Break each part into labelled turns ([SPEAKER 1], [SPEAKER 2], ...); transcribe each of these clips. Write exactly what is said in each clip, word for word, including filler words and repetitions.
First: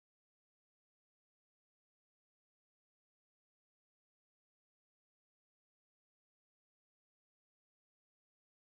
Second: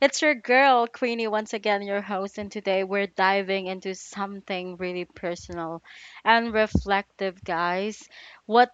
[SPEAKER 1] It's your girl, Queenie, once again, your host, and today we're diving into something really personal and reflective, guys. What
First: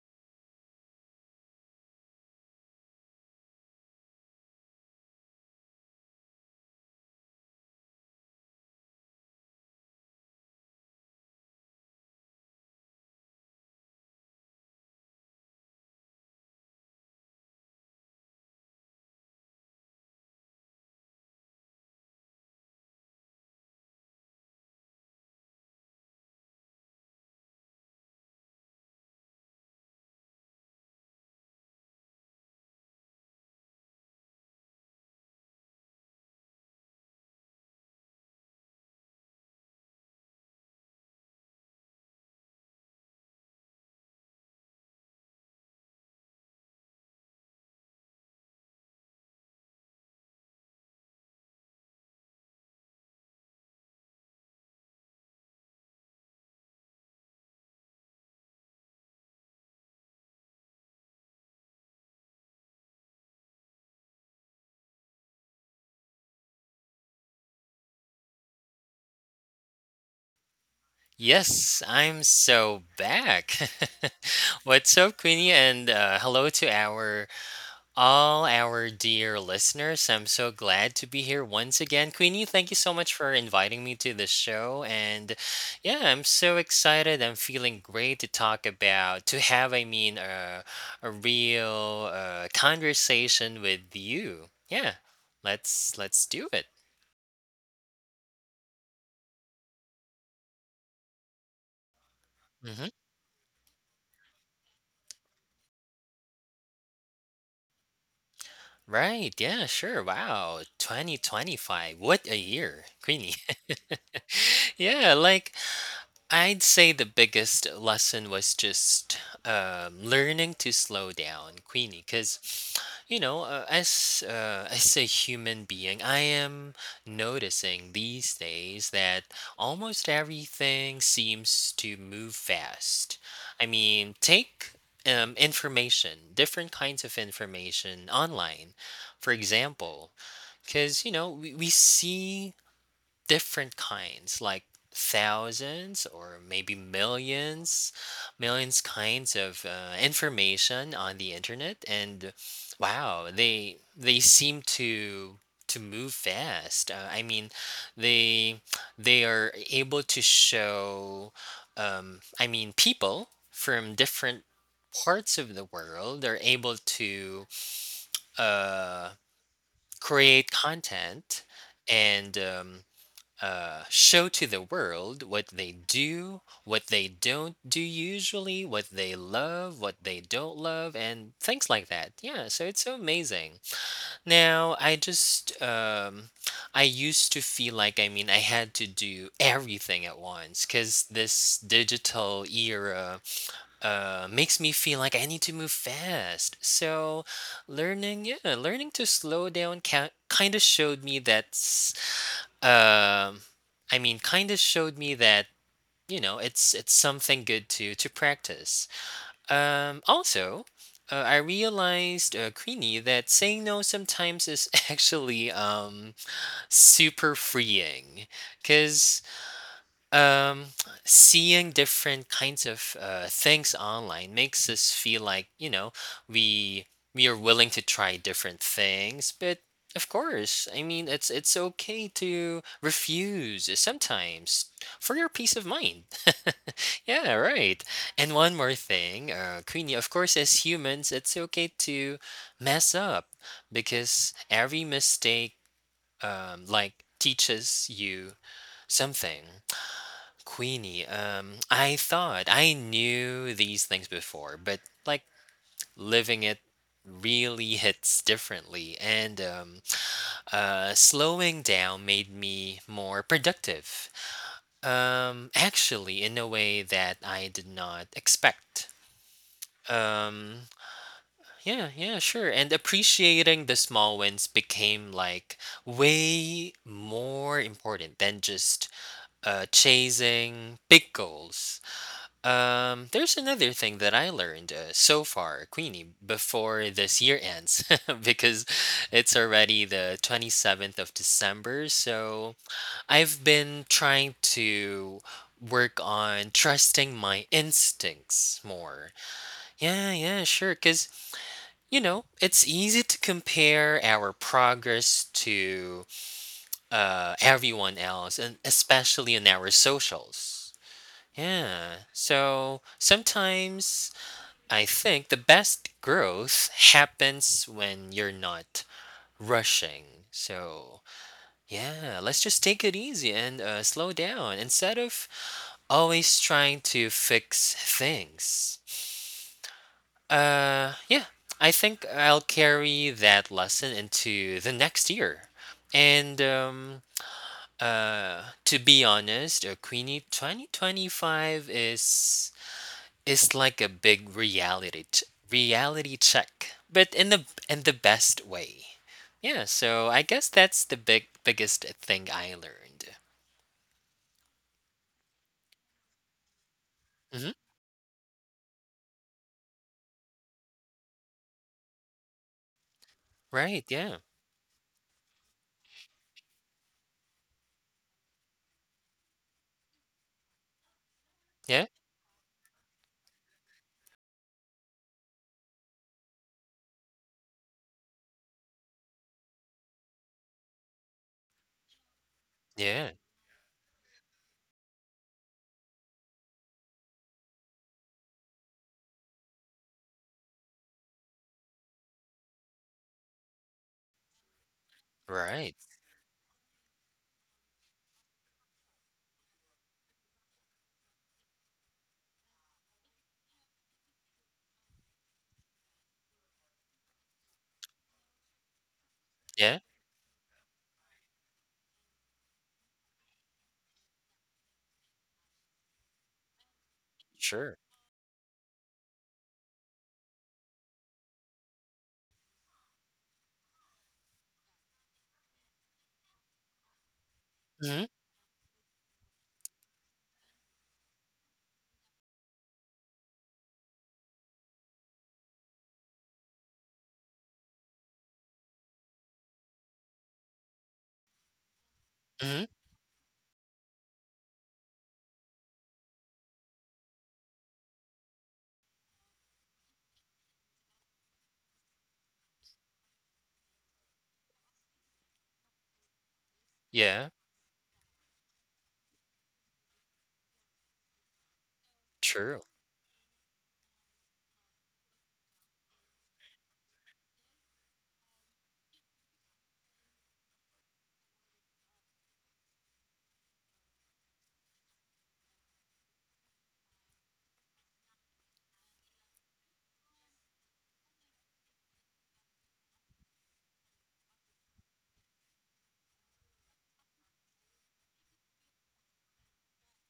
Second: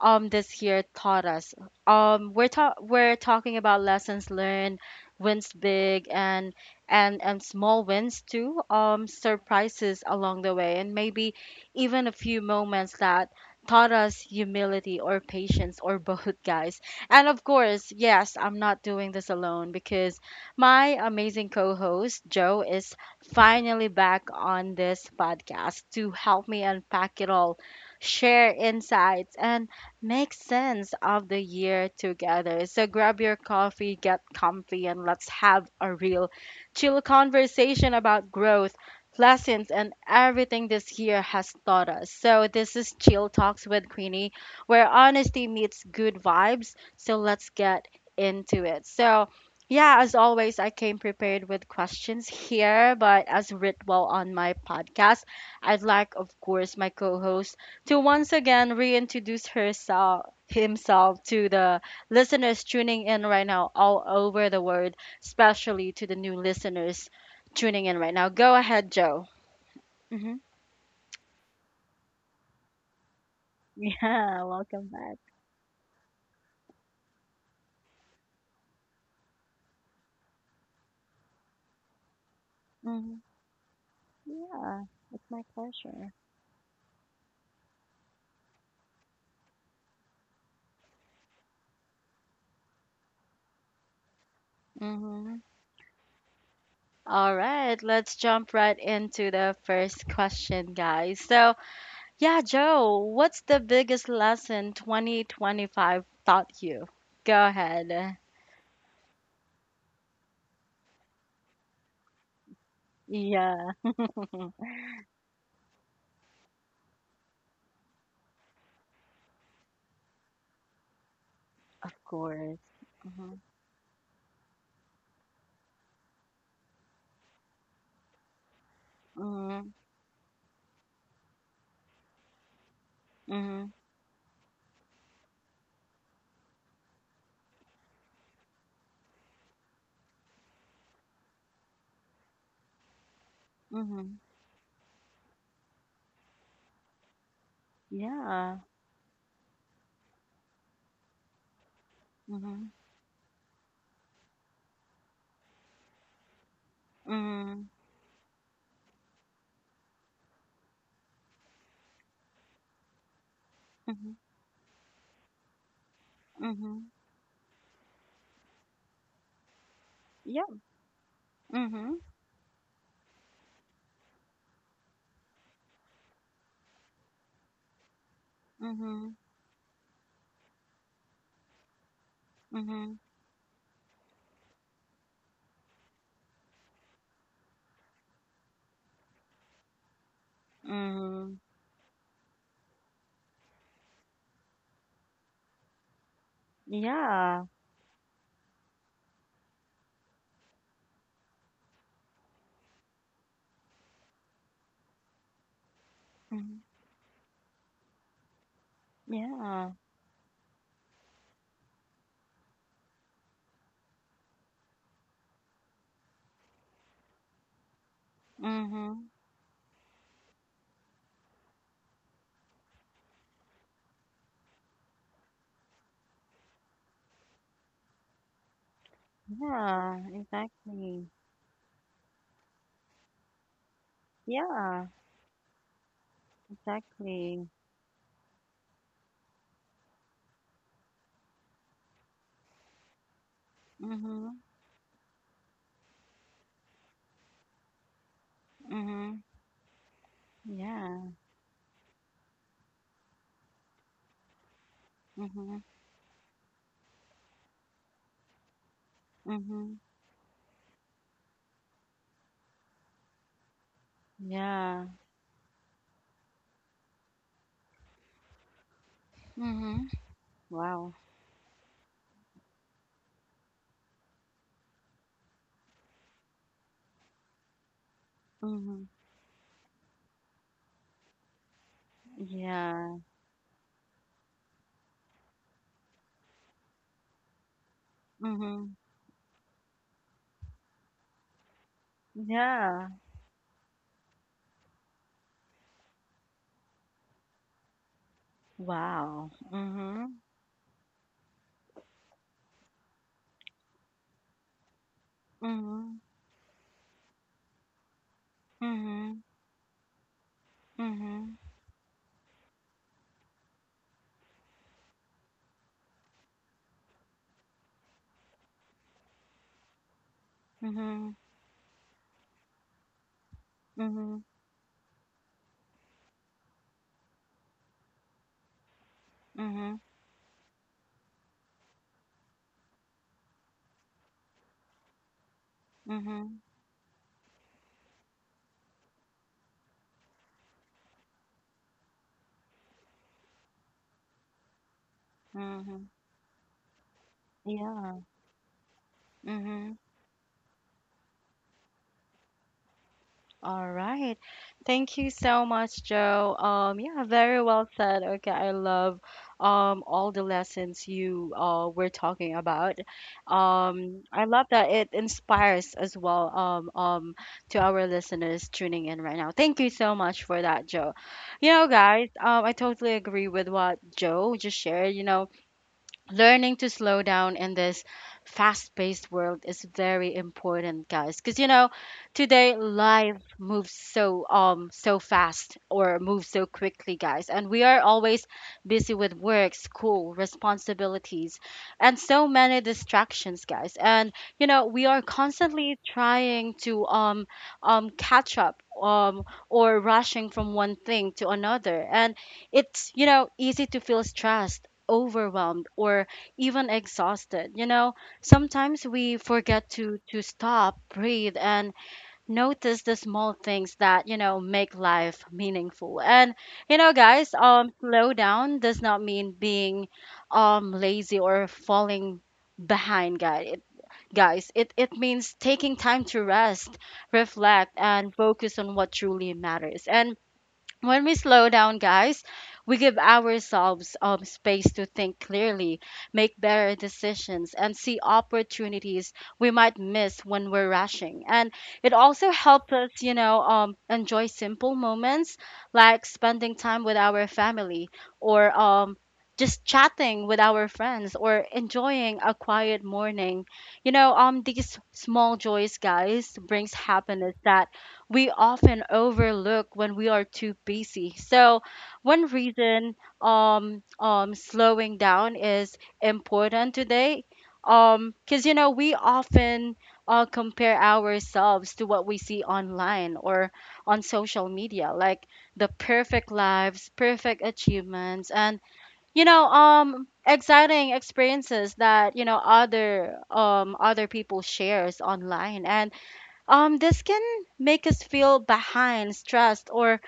[SPEAKER 1] um this year taught us. Um we're ta- we're talking about lessons learned, wins big and and and small wins too, um surprises along the way and maybe even a few moments that taught us humility or patience or both, guys. And of course, yes, I'm not doing this alone, because my amazing co host, Joe, is finally back on this podcast to help me unpack it all, share insights, and make sense of the year together. So grab your coffee, get comfy, and let's have a real chill conversation about growth. Lessons and everything this year has taught us. So, this is Chill Talks with Queenie, where honesty meets good vibes, so let's get into it. So, yeah, as always, I came prepared with questions here, but as ritual on my podcast, I'd like, of course, my co-host to once again reintroduce herself himself to the listeners tuning in right now all over the world, especially to the new listeners tuning in right now. Go ahead, Joe. hmm
[SPEAKER 2] Yes, I'm so back.
[SPEAKER 1] Yeah, welcome
[SPEAKER 2] What's up,
[SPEAKER 1] back.
[SPEAKER 2] Queenie? And uh, hello to our all our dear listeners. I'm so glad to be here once again, Queenie. Thank you so much
[SPEAKER 1] hmm
[SPEAKER 2] for inviting me to the show.
[SPEAKER 1] Yeah, it's
[SPEAKER 2] And
[SPEAKER 1] my
[SPEAKER 2] yeah,
[SPEAKER 1] pleasure.
[SPEAKER 2] I'm so excited. I'm feeling great to talk about to have. I mean, uh, a real uh, conversation with you. Yeah,
[SPEAKER 1] Mhm.
[SPEAKER 2] let's let's do it.
[SPEAKER 1] All right, let's jump right into the first question, guys. So, yeah,
[SPEAKER 2] Mm-hmm.
[SPEAKER 1] Joe, what's the biggest lesson twenty twenty-five taught you? Go ahead.
[SPEAKER 2] Right. Yeah, sure. Wow. twenty twenty-five. What a year, Queenie.
[SPEAKER 1] Yeah,
[SPEAKER 2] yeah, like I'd say the biggest lesson was just um, learning to slow down,
[SPEAKER 1] of
[SPEAKER 2] Queenie, because
[SPEAKER 1] course.
[SPEAKER 2] you know,
[SPEAKER 1] Mhm,
[SPEAKER 2] uh, as uh, as a human being, I am noticing these days that
[SPEAKER 1] mhm,
[SPEAKER 2] almost everything seems to move fast. I
[SPEAKER 1] mhm,
[SPEAKER 2] mean, take um, information, different kinds of information online, for example, because you know we, we see different
[SPEAKER 1] mhm.
[SPEAKER 2] kinds, like thousands or maybe millions,
[SPEAKER 1] Yeah.
[SPEAKER 2] millions kinds of uh, information on the internet, and
[SPEAKER 1] Mhm,
[SPEAKER 2] wow, they they seem to to move fast. Uh, I mean,
[SPEAKER 1] mhm,
[SPEAKER 2] they they are able to show, um, I mean, people from
[SPEAKER 1] mhm,
[SPEAKER 2] different parts of the world are able
[SPEAKER 1] mhm.
[SPEAKER 2] to uh, create
[SPEAKER 1] Yeah.
[SPEAKER 2] content
[SPEAKER 1] Mhm,
[SPEAKER 2] and um, uh, show to the world what they do, what they don't do usually, what they
[SPEAKER 1] mhm,
[SPEAKER 2] love, what they don't love, and things like that. Yeah, so it's so
[SPEAKER 1] mhm,
[SPEAKER 2] amazing. Now, I just, um, I used to feel like, I mean, I had to do everything at once because
[SPEAKER 1] mhm.
[SPEAKER 2] this digital era uh, makes me feel like I need to move fast. So,
[SPEAKER 1] Yeah.
[SPEAKER 2] learning, yeah, learning to slow down kind of showed me that um, I mean, kind of showed me that you know
[SPEAKER 1] Mhm,
[SPEAKER 2] it's it's something good to to practice.
[SPEAKER 1] yeah.
[SPEAKER 2] Um, also, uh, I realized, uh, Queenie, that saying no sometimes is actually um super freeing,
[SPEAKER 1] Mhm.
[SPEAKER 2] because um, seeing different kinds of uh, things online makes us feel like, you know, we we are willing to try different things, but
[SPEAKER 1] Yeah,
[SPEAKER 2] of course, I mean,
[SPEAKER 1] exactly.
[SPEAKER 2] it's it's okay to refuse sometimes
[SPEAKER 1] Yeah.
[SPEAKER 2] for your peace of mind. Yeah,
[SPEAKER 1] Exactly.
[SPEAKER 2] right. And one more thing, uh, Queenie, of course, as humans, it's okay to mess up because
[SPEAKER 1] Mhm.
[SPEAKER 2] every mistake, um, like, teaches you
[SPEAKER 1] Mhm.
[SPEAKER 2] something. Queenie,
[SPEAKER 1] Yeah.
[SPEAKER 2] um, I thought I knew these things before, but like
[SPEAKER 1] Mhm.
[SPEAKER 2] living it really hits differently. And um,
[SPEAKER 1] Mhm.
[SPEAKER 2] uh, Slowing down made me more productive.
[SPEAKER 1] Yeah.
[SPEAKER 2] Um, actually, in a way that I did not expect.
[SPEAKER 1] Mhm.
[SPEAKER 2] Um,
[SPEAKER 1] Wow.
[SPEAKER 2] yeah, yeah, sure. And appreciating the small wins became like way more important than
[SPEAKER 1] Mhm.
[SPEAKER 2] just uh, chasing big goals.
[SPEAKER 1] Yeah.
[SPEAKER 2] Um, there's another thing that I learned uh, so far, Queenie, before this year ends, because
[SPEAKER 1] Mhm.
[SPEAKER 2] it's already the twenty-seventh of December. So
[SPEAKER 1] Yeah.
[SPEAKER 2] I've been trying to work on trusting my instincts more.
[SPEAKER 1] Wow.
[SPEAKER 2] Yeah,
[SPEAKER 1] Mhm.
[SPEAKER 2] yeah, sure. Because, you know, it's easy to compare our progress
[SPEAKER 1] Mhm.
[SPEAKER 2] to uh, everyone else, and especially in our socials.
[SPEAKER 1] Mhm.
[SPEAKER 2] Yeah. So sometimes I think the best growth happens when you're not rushing. So,
[SPEAKER 1] Mhm.
[SPEAKER 2] yeah, let's just take it easy and uh, slow
[SPEAKER 1] Mhm.
[SPEAKER 2] down instead of always trying to fix things.
[SPEAKER 1] Mhm. Mhm.
[SPEAKER 2] Uh, yeah, I think I'll carry that lesson into the next year. And
[SPEAKER 1] Mhm.
[SPEAKER 2] um, uh, To be honest, uh, Queenie, twenty twenty-five is It's like a big reality ch-
[SPEAKER 1] Mhm.
[SPEAKER 2] reality check, but in the in the
[SPEAKER 1] Yeah.
[SPEAKER 2] best way. Yeah,
[SPEAKER 1] Mhm.
[SPEAKER 2] so I guess that's the big biggest thing I learned.
[SPEAKER 1] All right. Thank you so much, Joe. Um, yeah, very
[SPEAKER 2] hmm
[SPEAKER 1] well said. Okay, I love um all the lessons you uh were talking about.
[SPEAKER 2] Right.
[SPEAKER 1] Um,
[SPEAKER 2] Yeah.
[SPEAKER 1] I love that it inspires as well um um to our listeners tuning in right now. Thank you so much for that, Joe. You know,
[SPEAKER 2] Yeah.
[SPEAKER 1] guys, um, I totally agree with what Joe just shared. You know, learning to slow down in this fast-paced world is very important, guys, because you know today
[SPEAKER 2] Yeah.
[SPEAKER 1] life moves so um so fast or moves so quickly, guys, and we are always busy with work, school, responsibilities, and so many distractions, guys. And you know we are
[SPEAKER 2] Right.
[SPEAKER 1] constantly trying to um um catch up um or rushing from one thing to another, and it's, you know, easy to feel stressed, overwhelmed, or even exhausted. You know, sometimes we forget
[SPEAKER 2] Yeah.
[SPEAKER 1] to to stop, breathe, and notice the small things that, you know, make life meaningful. And you know, guys, um
[SPEAKER 2] Sure.
[SPEAKER 1] slow down does not mean being um lazy or falling behind, guys. It, guys, it it means taking time to rest, reflect,
[SPEAKER 2] hmm
[SPEAKER 1] and focus on what truly matters. And when we slow down, guys, we give ourselves um, space to think clearly, make better decisions, and see opportunities we might miss when we're rushing. And it also
[SPEAKER 2] hmm
[SPEAKER 1] helps us, you know, um, enjoy simple moments like spending time with our family or um, just chatting with our friends or enjoying a quiet morning. You know, um, these small joys, guys, brings
[SPEAKER 2] Yeah.
[SPEAKER 1] happiness that we often overlook when we are too busy. So, one
[SPEAKER 2] True.
[SPEAKER 1] reason um, um, slowing down is important today um because you know we often uh, compare ourselves to what we see online or on social media, like the perfect lives, perfect achievements, and you know um exciting experiences that you know other um other people shares online. And um, this can make us feel behind, stressed, or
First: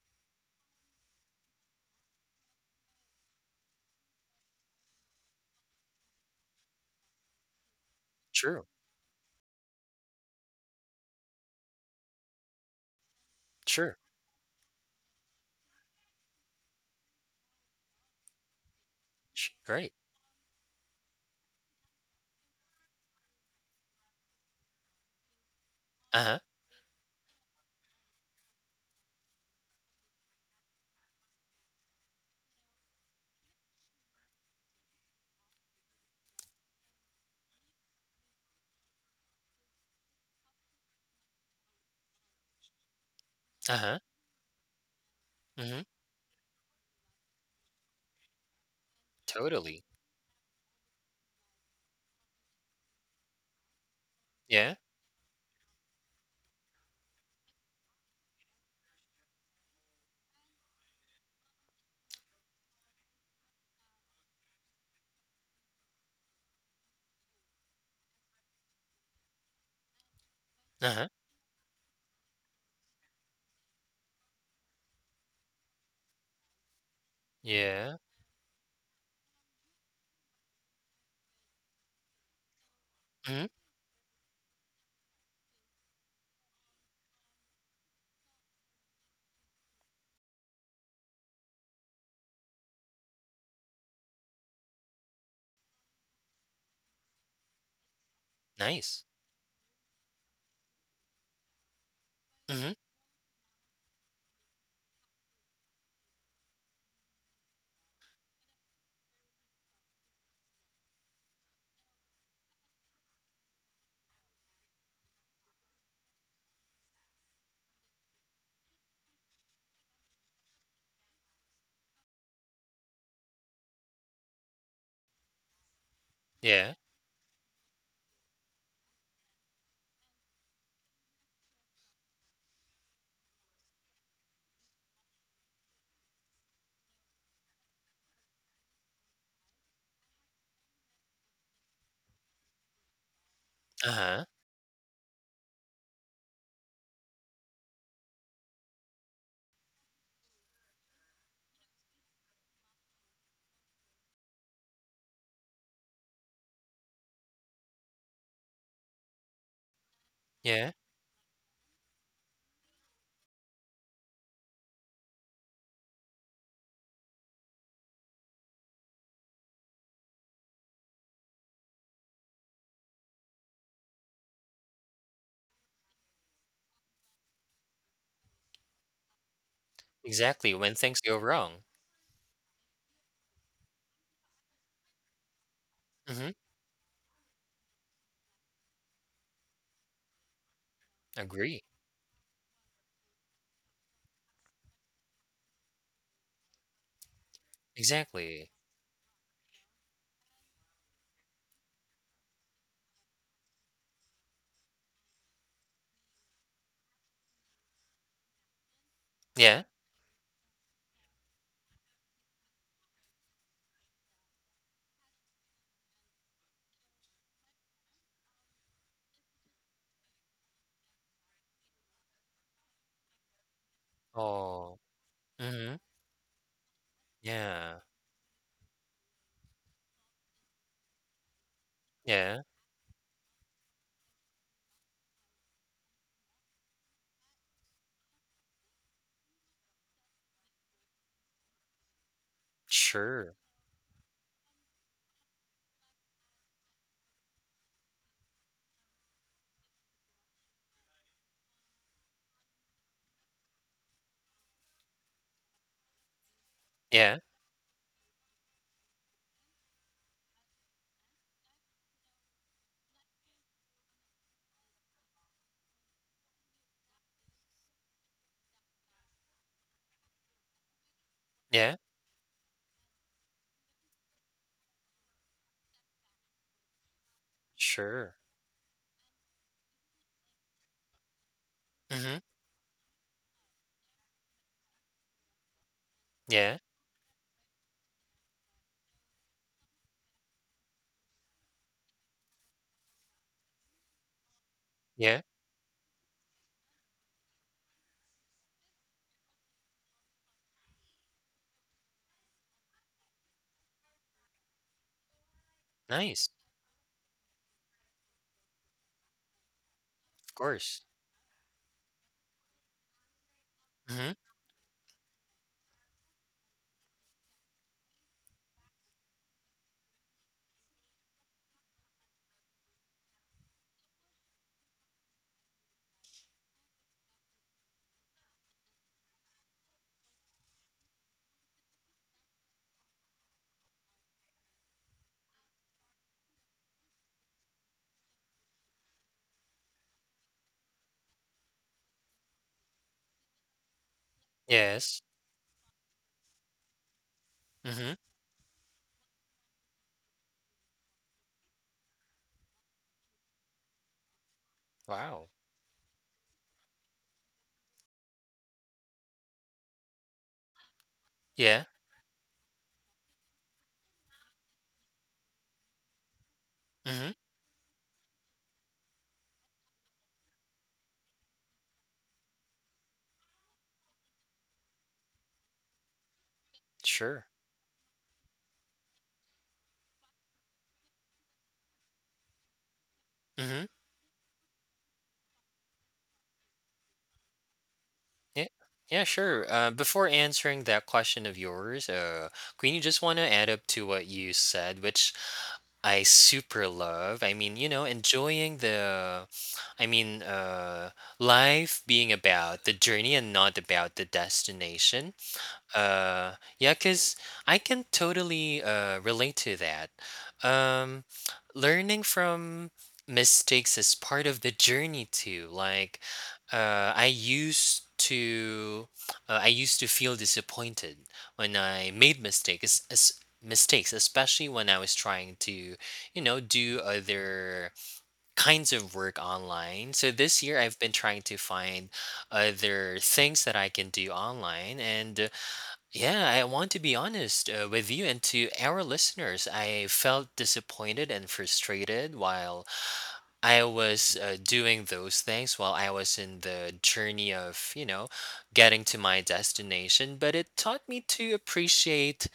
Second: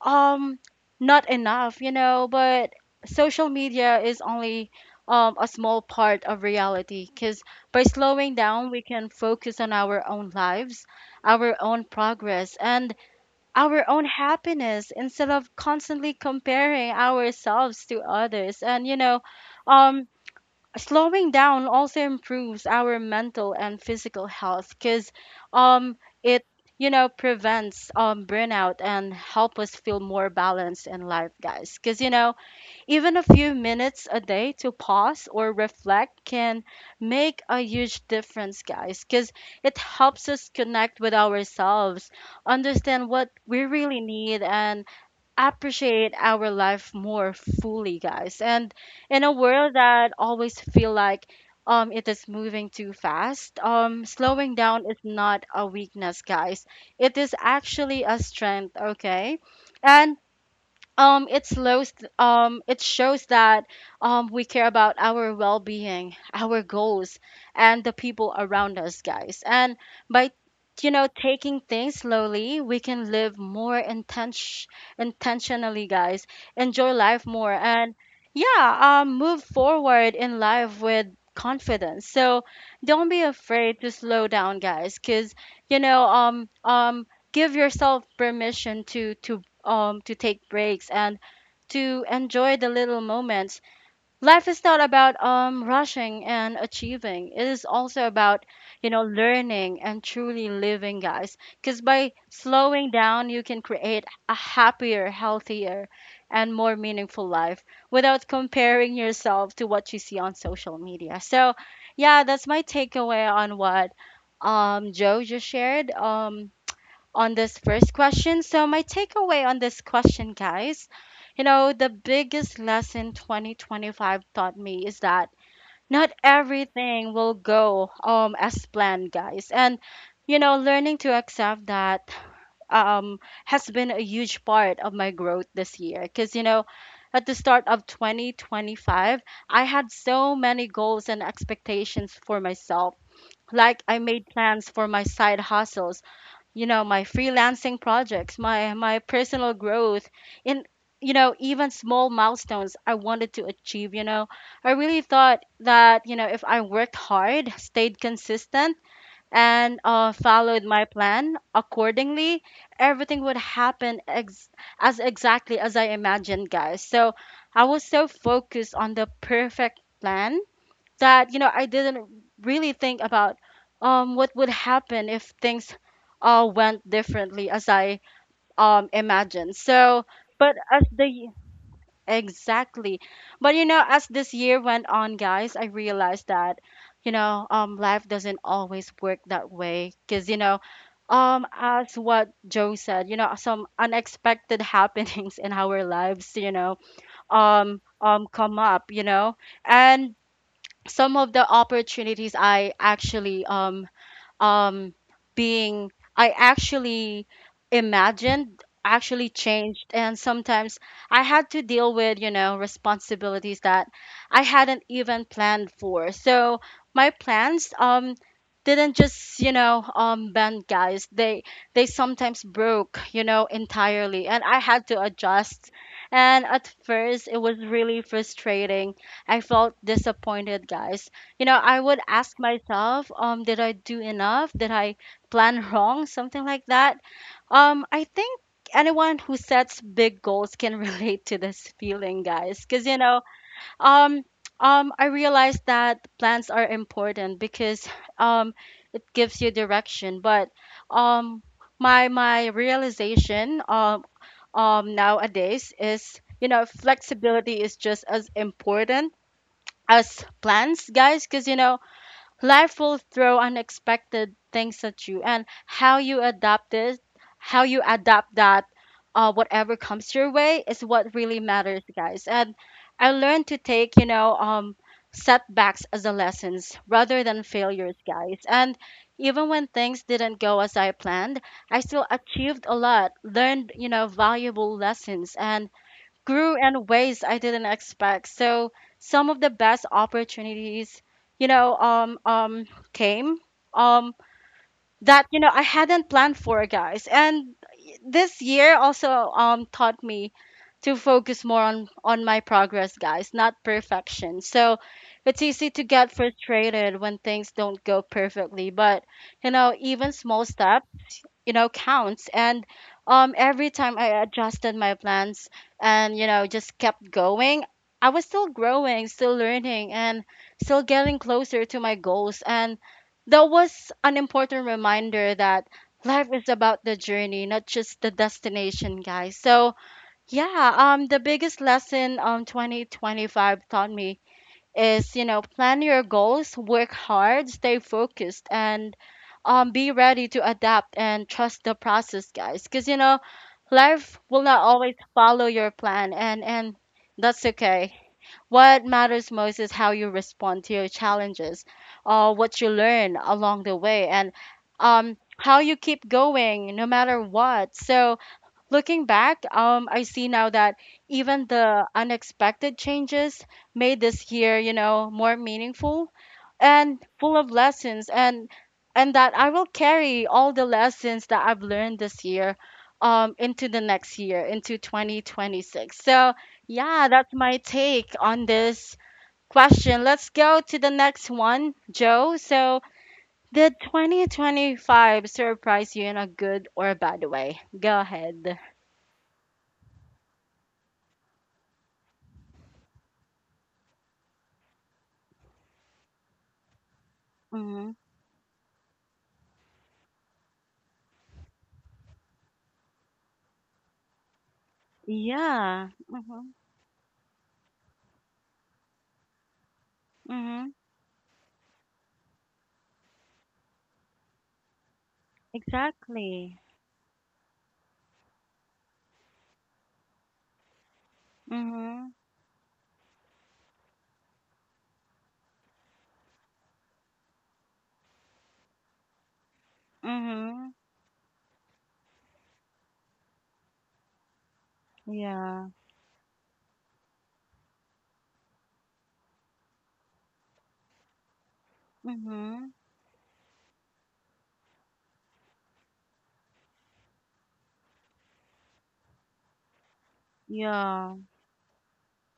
[SPEAKER 1] um, not enough, you know. But social media is only um, a small part of reality, because by slowing
[SPEAKER 2] True.
[SPEAKER 1] down, we can focus on our own lives, our own progress, and our
[SPEAKER 2] True.
[SPEAKER 1] own happiness, instead of constantly comparing ourselves to others. And, you know,
[SPEAKER 2] Sh- Great.
[SPEAKER 1] um, slowing down also improves our mental and physical health because um
[SPEAKER 2] Uh huh.
[SPEAKER 1] it, you know, prevents um burnout and help us feel more balanced in life, guys, because you know even a few minutes a day to pause or reflect can make a huge difference, guys, because it helps us connect with ourselves, understand what we
[SPEAKER 2] Uh
[SPEAKER 1] really
[SPEAKER 2] huh.
[SPEAKER 1] need, and
[SPEAKER 2] hmm
[SPEAKER 1] appreciate our life more fully, guys. And in a world
[SPEAKER 2] Totally.
[SPEAKER 1] that always feel like um it is moving too fast, um slowing
[SPEAKER 2] Yeah.
[SPEAKER 1] down is not a weakness, guys. It is actually a strength, okay? And um it slows um it shows that um we care about our well-being, our goals, and the people around us, guys. And by
[SPEAKER 2] Uh
[SPEAKER 1] you know
[SPEAKER 2] huh.
[SPEAKER 1] taking things slowly, we can live more intention intentionally, guys, enjoy life more, and
[SPEAKER 2] Yeah.
[SPEAKER 1] yeah, um move forward in life with confidence. So don't be
[SPEAKER 2] hmm
[SPEAKER 1] afraid to slow down, guys, because you know um um give yourself permission to to um to take breaks and to enjoy the little moments. Life is not about um rushing and achieving. It is also about, you know,
[SPEAKER 2] Nice.
[SPEAKER 1] learning and truly living, guys. Cuz by
[SPEAKER 2] hmm
[SPEAKER 1] slowing down, you can create a happier, healthier, and more meaningful life without comparing yourself to what you see on social media. So, yeah, that's my takeaway on what um Joe just shared. Um, on this first question. So, my takeaway on this question, guys, you know, the biggest lesson twenty twenty-five taught me is that not
[SPEAKER 2] Yeah.
[SPEAKER 1] everything will go um as planned, guys. And you know, learning to accept that um has been a huge part of my growth this year, because you know, at the start of twenty twenty-five, I had so many goals and expectations for myself. Like
[SPEAKER 2] Uh
[SPEAKER 1] I
[SPEAKER 2] huh.
[SPEAKER 1] made plans for my side hustles, you know, my freelancing projects, my my personal growth, and you know even small milestones I wanted to achieve. You know, I really thought that, you know, if I worked hard, stayed consistent, and uh, followed
[SPEAKER 2] Yeah.
[SPEAKER 1] my plan accordingly, everything would happen ex- as exactly as I imagined, guys. So I was so focused on the perfect plan that, you know, I didn't really think about um what would happen if things all went differently as I um imagined. So,
[SPEAKER 2] Exactly.
[SPEAKER 1] but
[SPEAKER 2] When
[SPEAKER 1] as
[SPEAKER 2] things
[SPEAKER 1] the
[SPEAKER 2] go
[SPEAKER 1] y-
[SPEAKER 2] wrong.
[SPEAKER 1] exactly, but you know as this year went on, guys, I realized
[SPEAKER 2] hmm
[SPEAKER 1] that you know um life doesn't always work that way, because you know um
[SPEAKER 2] Agree.
[SPEAKER 1] as what Joe said, you know some unexpected happenings in our lives, you know um um
[SPEAKER 2] Exactly.
[SPEAKER 1] come up, you know. And some of the opportunities I actually um um being I actually imagined actually
[SPEAKER 2] Yeah.
[SPEAKER 1] changed, and sometimes I had to deal with, you know, responsibilities that I hadn't even planned for. So my plans um didn't just, you know, um bend, guys. They they sometimes broke, you know, entirely, and I
[SPEAKER 2] Oh.
[SPEAKER 1] had to adjust.
[SPEAKER 2] Mhm.
[SPEAKER 1] And at first it was
[SPEAKER 2] Yeah.
[SPEAKER 1] really frustrating. I felt disappointed, guys. You know, I would ask
[SPEAKER 2] Yeah.
[SPEAKER 1] myself, um did I do enough, did I plan wrong, something like that. Um I think anyone who sets big goals can relate to this feeling, guys, because you know
[SPEAKER 2] Sure.
[SPEAKER 1] um um I realized that plans are important because um it gives you direction. But um my my realization um um nowadays is, you know,
[SPEAKER 2] Yeah.
[SPEAKER 1] flexibility is just as important as plans, guys, because you know life will throw unexpected things at you, and how you adapt this, how you adapt that, uh, whatever comes your way is what really
[SPEAKER 2] Yeah.
[SPEAKER 1] matters, guys. And I learned to take, you know, um, setbacks as a lessons rather than failures,
[SPEAKER 2] Sure.
[SPEAKER 1] guys. And even when things didn't go as I planned, I still
[SPEAKER 2] Mhm.
[SPEAKER 1] achieved a lot, learned, you know, valuable lessons, and grew
[SPEAKER 2] Yeah.
[SPEAKER 1] in ways I didn't expect. So some of the best opportunities, you know, um, um, came um,
[SPEAKER 2] Yeah.
[SPEAKER 1] that you know I hadn't planned for, guys. And this year also um, taught me to focus more on on my progress, guys, not perfection. So it's easy to get
[SPEAKER 2] Nice.
[SPEAKER 1] frustrated when things don't go perfectly, but you know even
[SPEAKER 2] Of
[SPEAKER 1] small
[SPEAKER 2] course.
[SPEAKER 1] steps, you know, counts. And um every time
[SPEAKER 2] Mhm.
[SPEAKER 1] I adjusted my plans and you know just kept going, I was still growing, still learning, and still getting closer to my goals. And that was an important reminder that life is about the journey, not just the destination, guys. So yeah, um the biggest lesson um twenty twenty-five taught me is, you know, plan your goals, work hard, stay focused, and um be ready to adapt and trust the process, guys, because you know life will not always
[SPEAKER 2] Yes.
[SPEAKER 1] follow your plan, and and that's okay.
[SPEAKER 2] Mhm.
[SPEAKER 1] What matters most is how you respond to your challenges, uh what you learn along the way, and um
[SPEAKER 2] Wow.
[SPEAKER 1] how you keep going no matter what. So looking back, um, I see now that even
[SPEAKER 2] Yeah.
[SPEAKER 1] the unexpected changes made this year, you know, more meaningful and
[SPEAKER 2] Mhm.
[SPEAKER 1] full of lessons. And and that I will carry all the lessons that I've learned this year um into the next year, into twenty twenty-six. So, yeah,
[SPEAKER 2] Sure.
[SPEAKER 1] that's my take on this question. Let's go to the next one, Joe. So,
[SPEAKER 2] Mhm.
[SPEAKER 1] did twenty twenty-five surprise you in a good or a bad way? Go
[SPEAKER 2] Yeah.
[SPEAKER 1] ahead.
[SPEAKER 2] Yeah, sure. Uh, before answering that question of yours, uh, Queenie, just want to add up to what you said, which I super love. I mean, you know, enjoying the I mean, uh, Life being about the journey and not about the destination.
[SPEAKER 1] Yeah.
[SPEAKER 2] Uh,
[SPEAKER 1] Mm-hmm.
[SPEAKER 2] yeah, because I can totally uh, relate to that.
[SPEAKER 1] Mm-hmm.
[SPEAKER 2] Um, learning from mistakes is part of the journey too. Like,
[SPEAKER 1] Exactly.
[SPEAKER 2] uh, I used to, uh, I used to feel disappointed when I
[SPEAKER 1] Mm-hmm.
[SPEAKER 2] made mistakes. As, mistakes, especially when I was trying to, you know, do other kinds of work online. So this year
[SPEAKER 1] Mm-hmm.
[SPEAKER 2] I've been trying to find other things that I can do online and uh,
[SPEAKER 1] Yeah.
[SPEAKER 2] yeah, I want to be honest uh, with you and to our listeners. I felt disappointed and frustrated while
[SPEAKER 1] Mm-hmm.
[SPEAKER 2] I was uh, doing those things while I was in the journey of, you know, getting to my destination, but it taught me
[SPEAKER 1] Yeah.
[SPEAKER 2] to appreciate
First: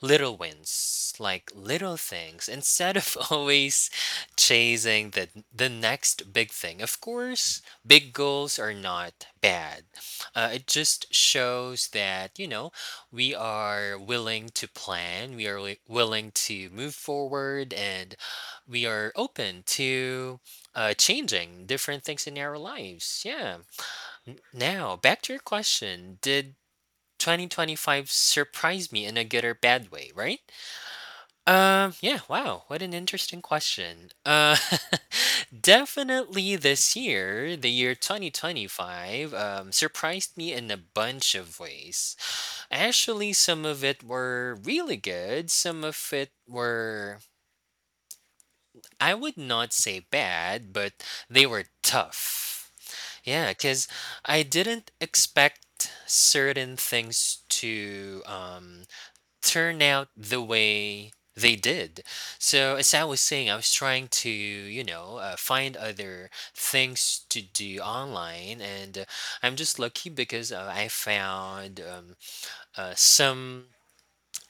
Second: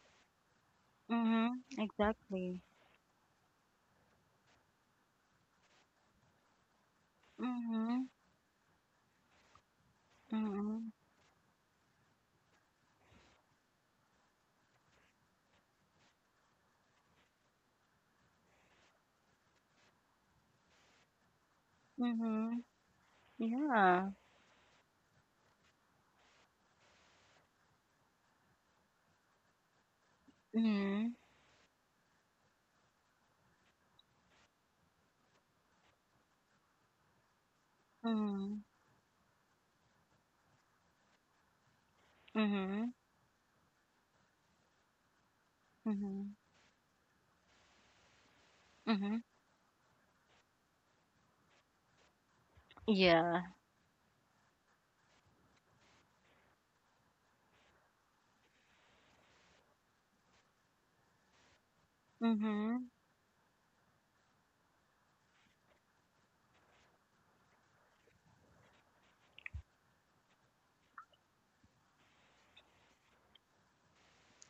[SPEAKER 2] little wins, like
[SPEAKER 1] Mm-hmm.
[SPEAKER 2] little things,
[SPEAKER 1] Exactly.
[SPEAKER 2] instead of always chasing the the next big thing. Of course,
[SPEAKER 1] Mm-hmm.
[SPEAKER 2] big goals are not bad. Uh, it
[SPEAKER 1] Mm-hmm.
[SPEAKER 2] just shows that you know we are willing to plan, we are wi- willing to move forward, and we are open to uh, changing different things in our
[SPEAKER 1] Mm-hmm.
[SPEAKER 2] lives. Yeah.
[SPEAKER 1] Yeah.
[SPEAKER 2] Now back to your question: Did twenty twenty-five surprise me in a good or bad way? Right?
[SPEAKER 1] Mm-hmm.
[SPEAKER 2] Um, yeah, wow, what an interesting question. Uh, definitely this year, the year
[SPEAKER 1] Mm-hmm.
[SPEAKER 2] twenty twenty-five, um, surprised me in a bunch of ways.
[SPEAKER 1] Mm-hmm.
[SPEAKER 2] Actually, some of it were really good, some of
[SPEAKER 1] Mm-hmm.
[SPEAKER 2] it were, I
[SPEAKER 1] Mm-hmm.
[SPEAKER 2] would not say bad, but they were tough.
[SPEAKER 1] Yeah.
[SPEAKER 2] Yeah, because I didn't expect certain things to um turn out the way they did. So,
[SPEAKER 1] Mm-hmm.
[SPEAKER 2] as I was saying, I was trying to, you know, uh, find other things to do online, and uh, I'm just lucky because uh, I found um, uh, some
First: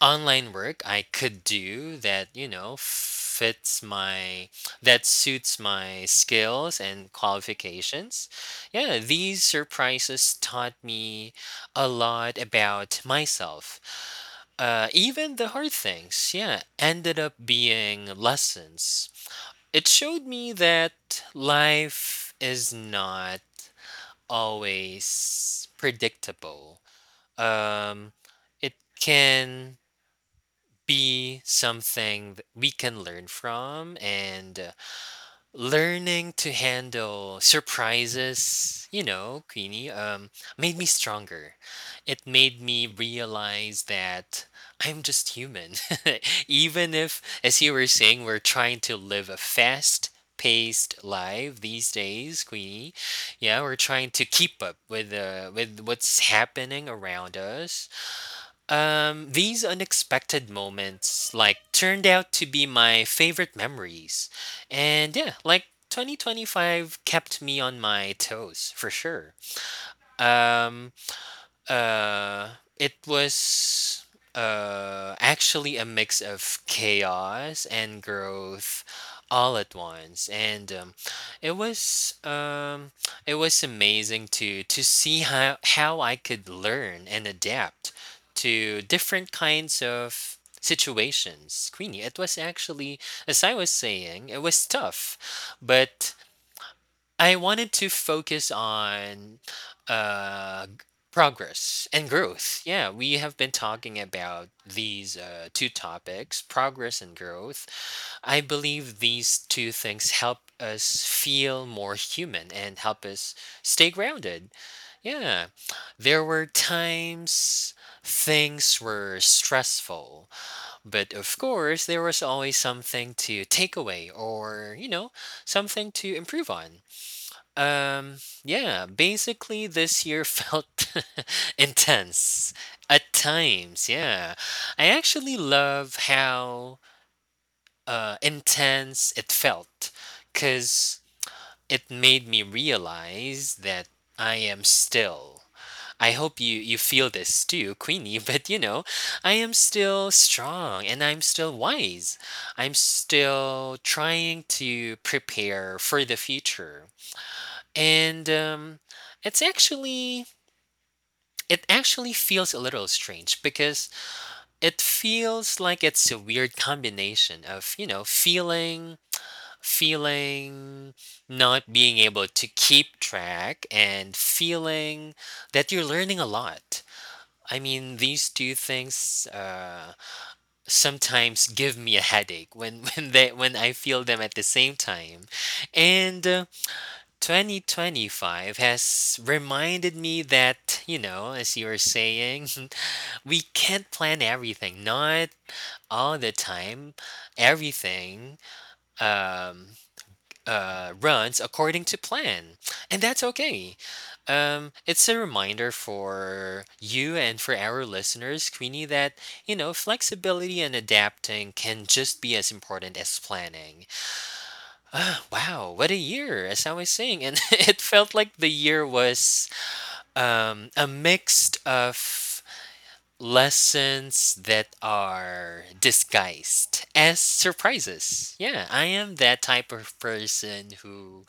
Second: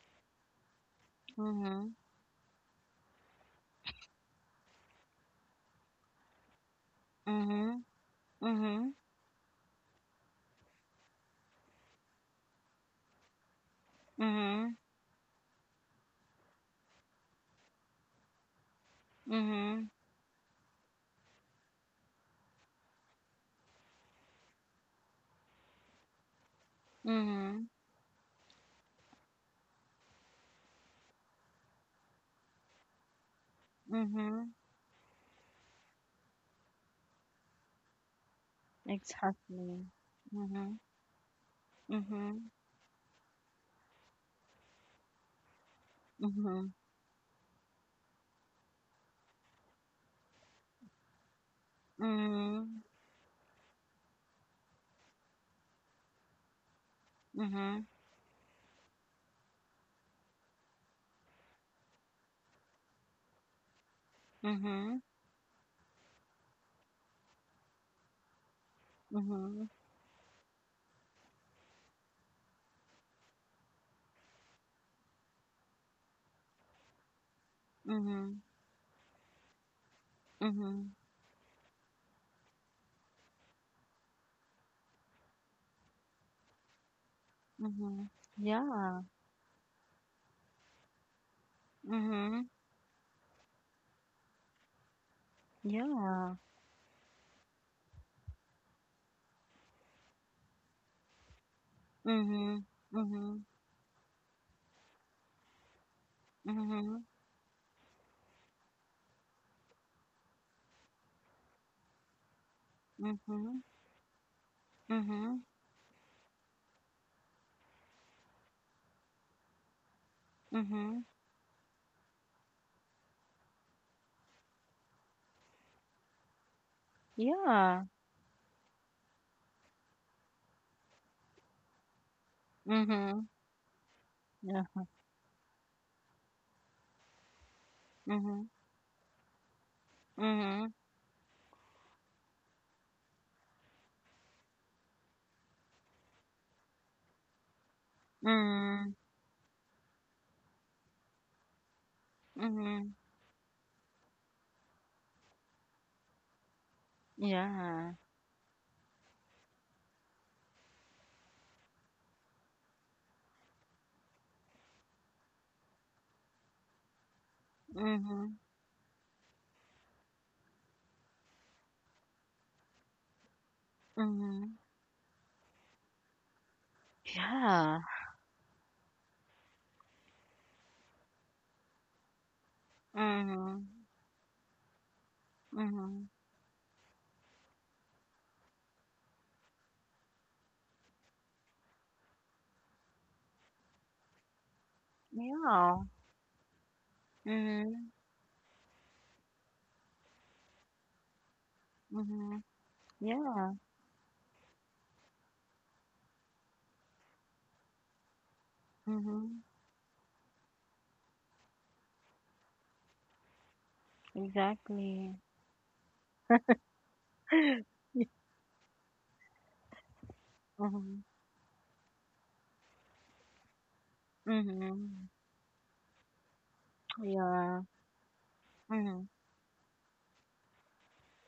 [SPEAKER 2] online work I could
[SPEAKER 1] Mm-hmm.
[SPEAKER 2] do that, you know, fits my that suits my skills and qualifications.
[SPEAKER 1] Mm-hmm.
[SPEAKER 2] Yeah, these surprises taught me a lot about myself
[SPEAKER 1] Mm-hmm. Mm-hmm.
[SPEAKER 2] uh, even the hard things, yeah, ended up being lessons.
[SPEAKER 1] Mm-hmm.
[SPEAKER 2] It showed me that life is not always predictable.
[SPEAKER 1] Mm-hmm.
[SPEAKER 2] Um, it can be something that we can learn from
[SPEAKER 1] Mm-hmm.
[SPEAKER 2] and uh, learning to handle surprises, you know,
[SPEAKER 1] Exactly.
[SPEAKER 2] Queenie, um,
[SPEAKER 1] Mm-hmm.
[SPEAKER 2] made me stronger. It
[SPEAKER 1] Mm-hmm.
[SPEAKER 2] made me realize that I'm just human.
[SPEAKER 1] Mm-hmm.
[SPEAKER 2] Even if, as you were saying, we're trying to live a fast paced life these days,
[SPEAKER 1] Mm-hmm.
[SPEAKER 2] Queenie. Yeah, we're trying to keep up with uh, with what's happening around
[SPEAKER 1] Mm-hmm.
[SPEAKER 2] us. Um, these unexpected moments like turned out to be my favorite memories.
[SPEAKER 1] Mhm,
[SPEAKER 2] And yeah, like twenty twenty-five kept me on my toes for sure.
[SPEAKER 1] mhm,
[SPEAKER 2] Um, uh, it was uh, actually a mix of chaos and
[SPEAKER 1] mhm,
[SPEAKER 2] growth all at once and um,
[SPEAKER 1] mhm,
[SPEAKER 2] it was um, it was amazing to to see how how I could learn and adapt
[SPEAKER 1] mhm.
[SPEAKER 2] to
[SPEAKER 1] Yeah.
[SPEAKER 2] different kinds of situations, Queenie. It was
[SPEAKER 1] Mhm.
[SPEAKER 2] actually, as I was saying, it was tough, but
[SPEAKER 1] Yeah.
[SPEAKER 2] I wanted to focus on uh, g- progress and growth.
[SPEAKER 1] Mhm,
[SPEAKER 2] Yeah, we have
[SPEAKER 1] mhm,
[SPEAKER 2] been talking about these uh, two topics, progress
[SPEAKER 1] mhm,
[SPEAKER 2] and growth. I believe these two things help us feel more human and help us
[SPEAKER 1] mhm,
[SPEAKER 2] stay grounded.
[SPEAKER 1] mhm,
[SPEAKER 2] Yeah, there were times things were stressful,
[SPEAKER 1] mhm.
[SPEAKER 2] but of course, there was always something to take away or, you know, something to improve on.
[SPEAKER 1] Yeah.
[SPEAKER 2] Um, yeah, basically this year felt intense at
[SPEAKER 1] Mhm.
[SPEAKER 2] times. Yeah.
[SPEAKER 1] Yeah.
[SPEAKER 2] I actually love how uh
[SPEAKER 1] Mhm.
[SPEAKER 2] intense it felt
[SPEAKER 1] Mhm.
[SPEAKER 2] cuz it made me realize that I am still I hope you you feel this too, Queenie, but you know,
[SPEAKER 1] Mhm.
[SPEAKER 2] I am still strong and I'm still wise. I'm
[SPEAKER 1] Mhm.
[SPEAKER 2] still trying to prepare for the future
[SPEAKER 1] Yeah.
[SPEAKER 2] and um, it's actually it actually feels a little strange because it feels like it's a weird combination of you know
[SPEAKER 1] Mhm.
[SPEAKER 2] feeling feeling not being able to keep track and
[SPEAKER 1] Mhm.
[SPEAKER 2] feeling that you're learning a lot. I
[SPEAKER 1] Yeah.
[SPEAKER 2] mean these two things uh, sometimes give me a headache when when they when I
[SPEAKER 1] Mhm.
[SPEAKER 2] feel them at the same time.
[SPEAKER 1] Mhm.
[SPEAKER 2] And uh, twenty twenty-five has reminded me that, you know, as you were saying, we can't plan everything, not
[SPEAKER 1] Yeah.
[SPEAKER 2] all the time.
[SPEAKER 1] Mhm.
[SPEAKER 2] Everything um, uh, runs according to
[SPEAKER 1] Mhm.
[SPEAKER 2] plan, and that's
[SPEAKER 1] Yeah.
[SPEAKER 2] okay. Um, it's a reminder for you and for our listeners, Queenie, that,
[SPEAKER 1] Mhm.
[SPEAKER 2] you know, flexibility and adapting can just be as important as planning.
[SPEAKER 1] Exactly.
[SPEAKER 2] Wow, what a year, as I was saying. And it felt like the year was um, a
[SPEAKER 1] Mhm.
[SPEAKER 2] mix of lessons that
[SPEAKER 1] Mhm.
[SPEAKER 2] are disguised as
[SPEAKER 1] Yeah.
[SPEAKER 2] surprises. Yeah, I
[SPEAKER 1] Mhm.
[SPEAKER 2] am that type of person who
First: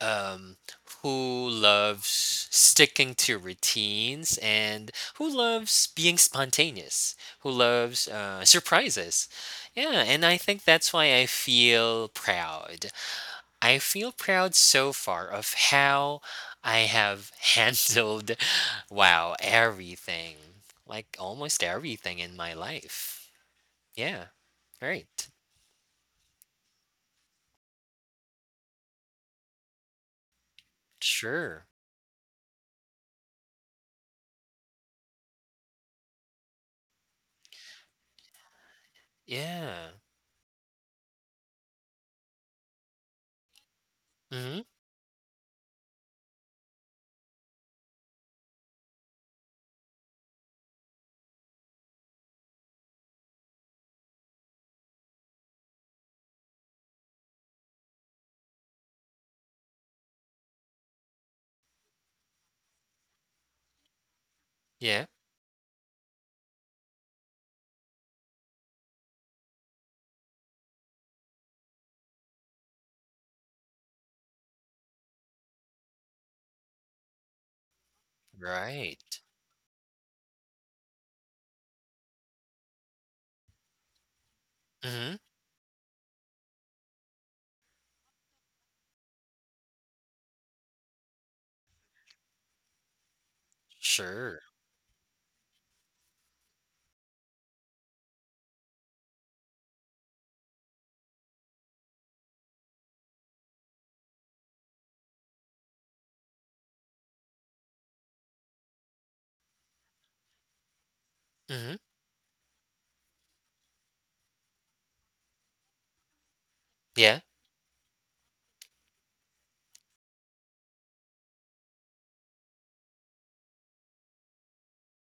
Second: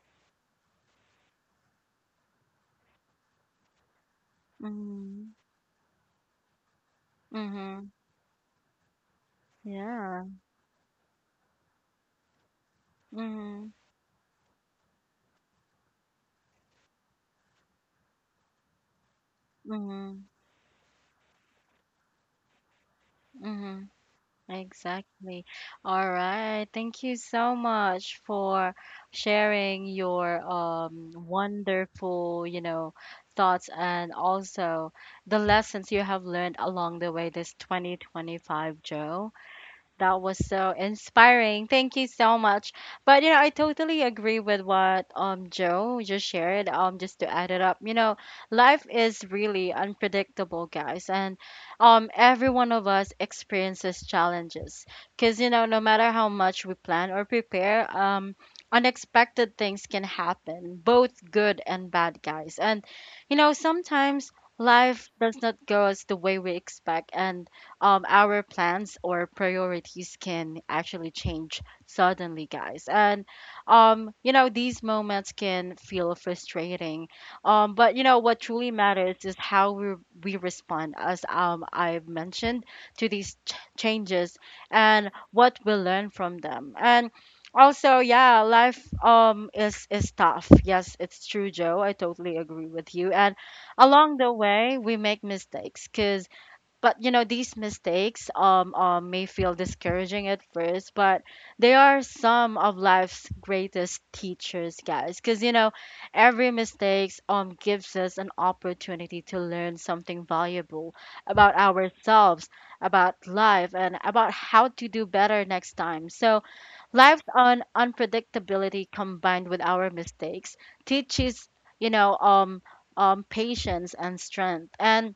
[SPEAKER 2] um who loves sticking to routines and who
[SPEAKER 1] Mhm.
[SPEAKER 2] loves being spontaneous, who
[SPEAKER 1] Mhm.
[SPEAKER 2] loves uh, surprises. Yeah, and
[SPEAKER 1] Yeah.
[SPEAKER 2] I think that's why I feel proud
[SPEAKER 1] Mhm.
[SPEAKER 2] I feel proud so far of how I have handled, wow,
[SPEAKER 1] Mhm.
[SPEAKER 2] everything. Like almost everything in my life.
[SPEAKER 1] Mhm.
[SPEAKER 2] Yeah. Right.
[SPEAKER 1] Exactly. All right. Thank you so much for sharing your um
[SPEAKER 2] Sure.
[SPEAKER 1] wonderful, you know, thoughts and also the lessons you have learned along the way this twenty twenty-five, Joe.
[SPEAKER 2] Yeah.
[SPEAKER 1] That was so inspiring. Thank you so much. But you know, I totally agree
[SPEAKER 2] Mm-hmm.
[SPEAKER 1] with what um Joe just shared. Um, just to add it up, you know, life is really unpredictable, guys, and um, every one of us experiences challenges. Cause you know, no matter how much we plan or prepare, um, unexpected things can happen, both good and bad, guys. And you know, sometimes
[SPEAKER 2] Yeah.
[SPEAKER 1] life does not go as the way we expect, and um, our plans or priorities can actually change suddenly, guys. And, um, you know, these moments can feel frustrating. Um, but, you know, what truly
[SPEAKER 2] Right.
[SPEAKER 1] matters is how we, we respond, as um, I've mentioned, to these ch- changes and
[SPEAKER 2] Mm-hmm.
[SPEAKER 1] what we learn from them. And also, yeah, life um is is tough. Yes, it's true, Joe. I totally agree with you. And along the
[SPEAKER 2] Sure.
[SPEAKER 1] way, we make mistakes because but you know these mistakes um, um may feel discouraging at first, but they are some of life's greatest teachers, guys, because you know every mistakes um gives us an opportunity to learn something valuable about
[SPEAKER 2] Mm-hmm.
[SPEAKER 1] ourselves, about life, and about how to do better next time. So
[SPEAKER 2] Yeah.
[SPEAKER 1] life's un- unpredictability, combined with our mistakes, teaches, you know, um um patience and strength. and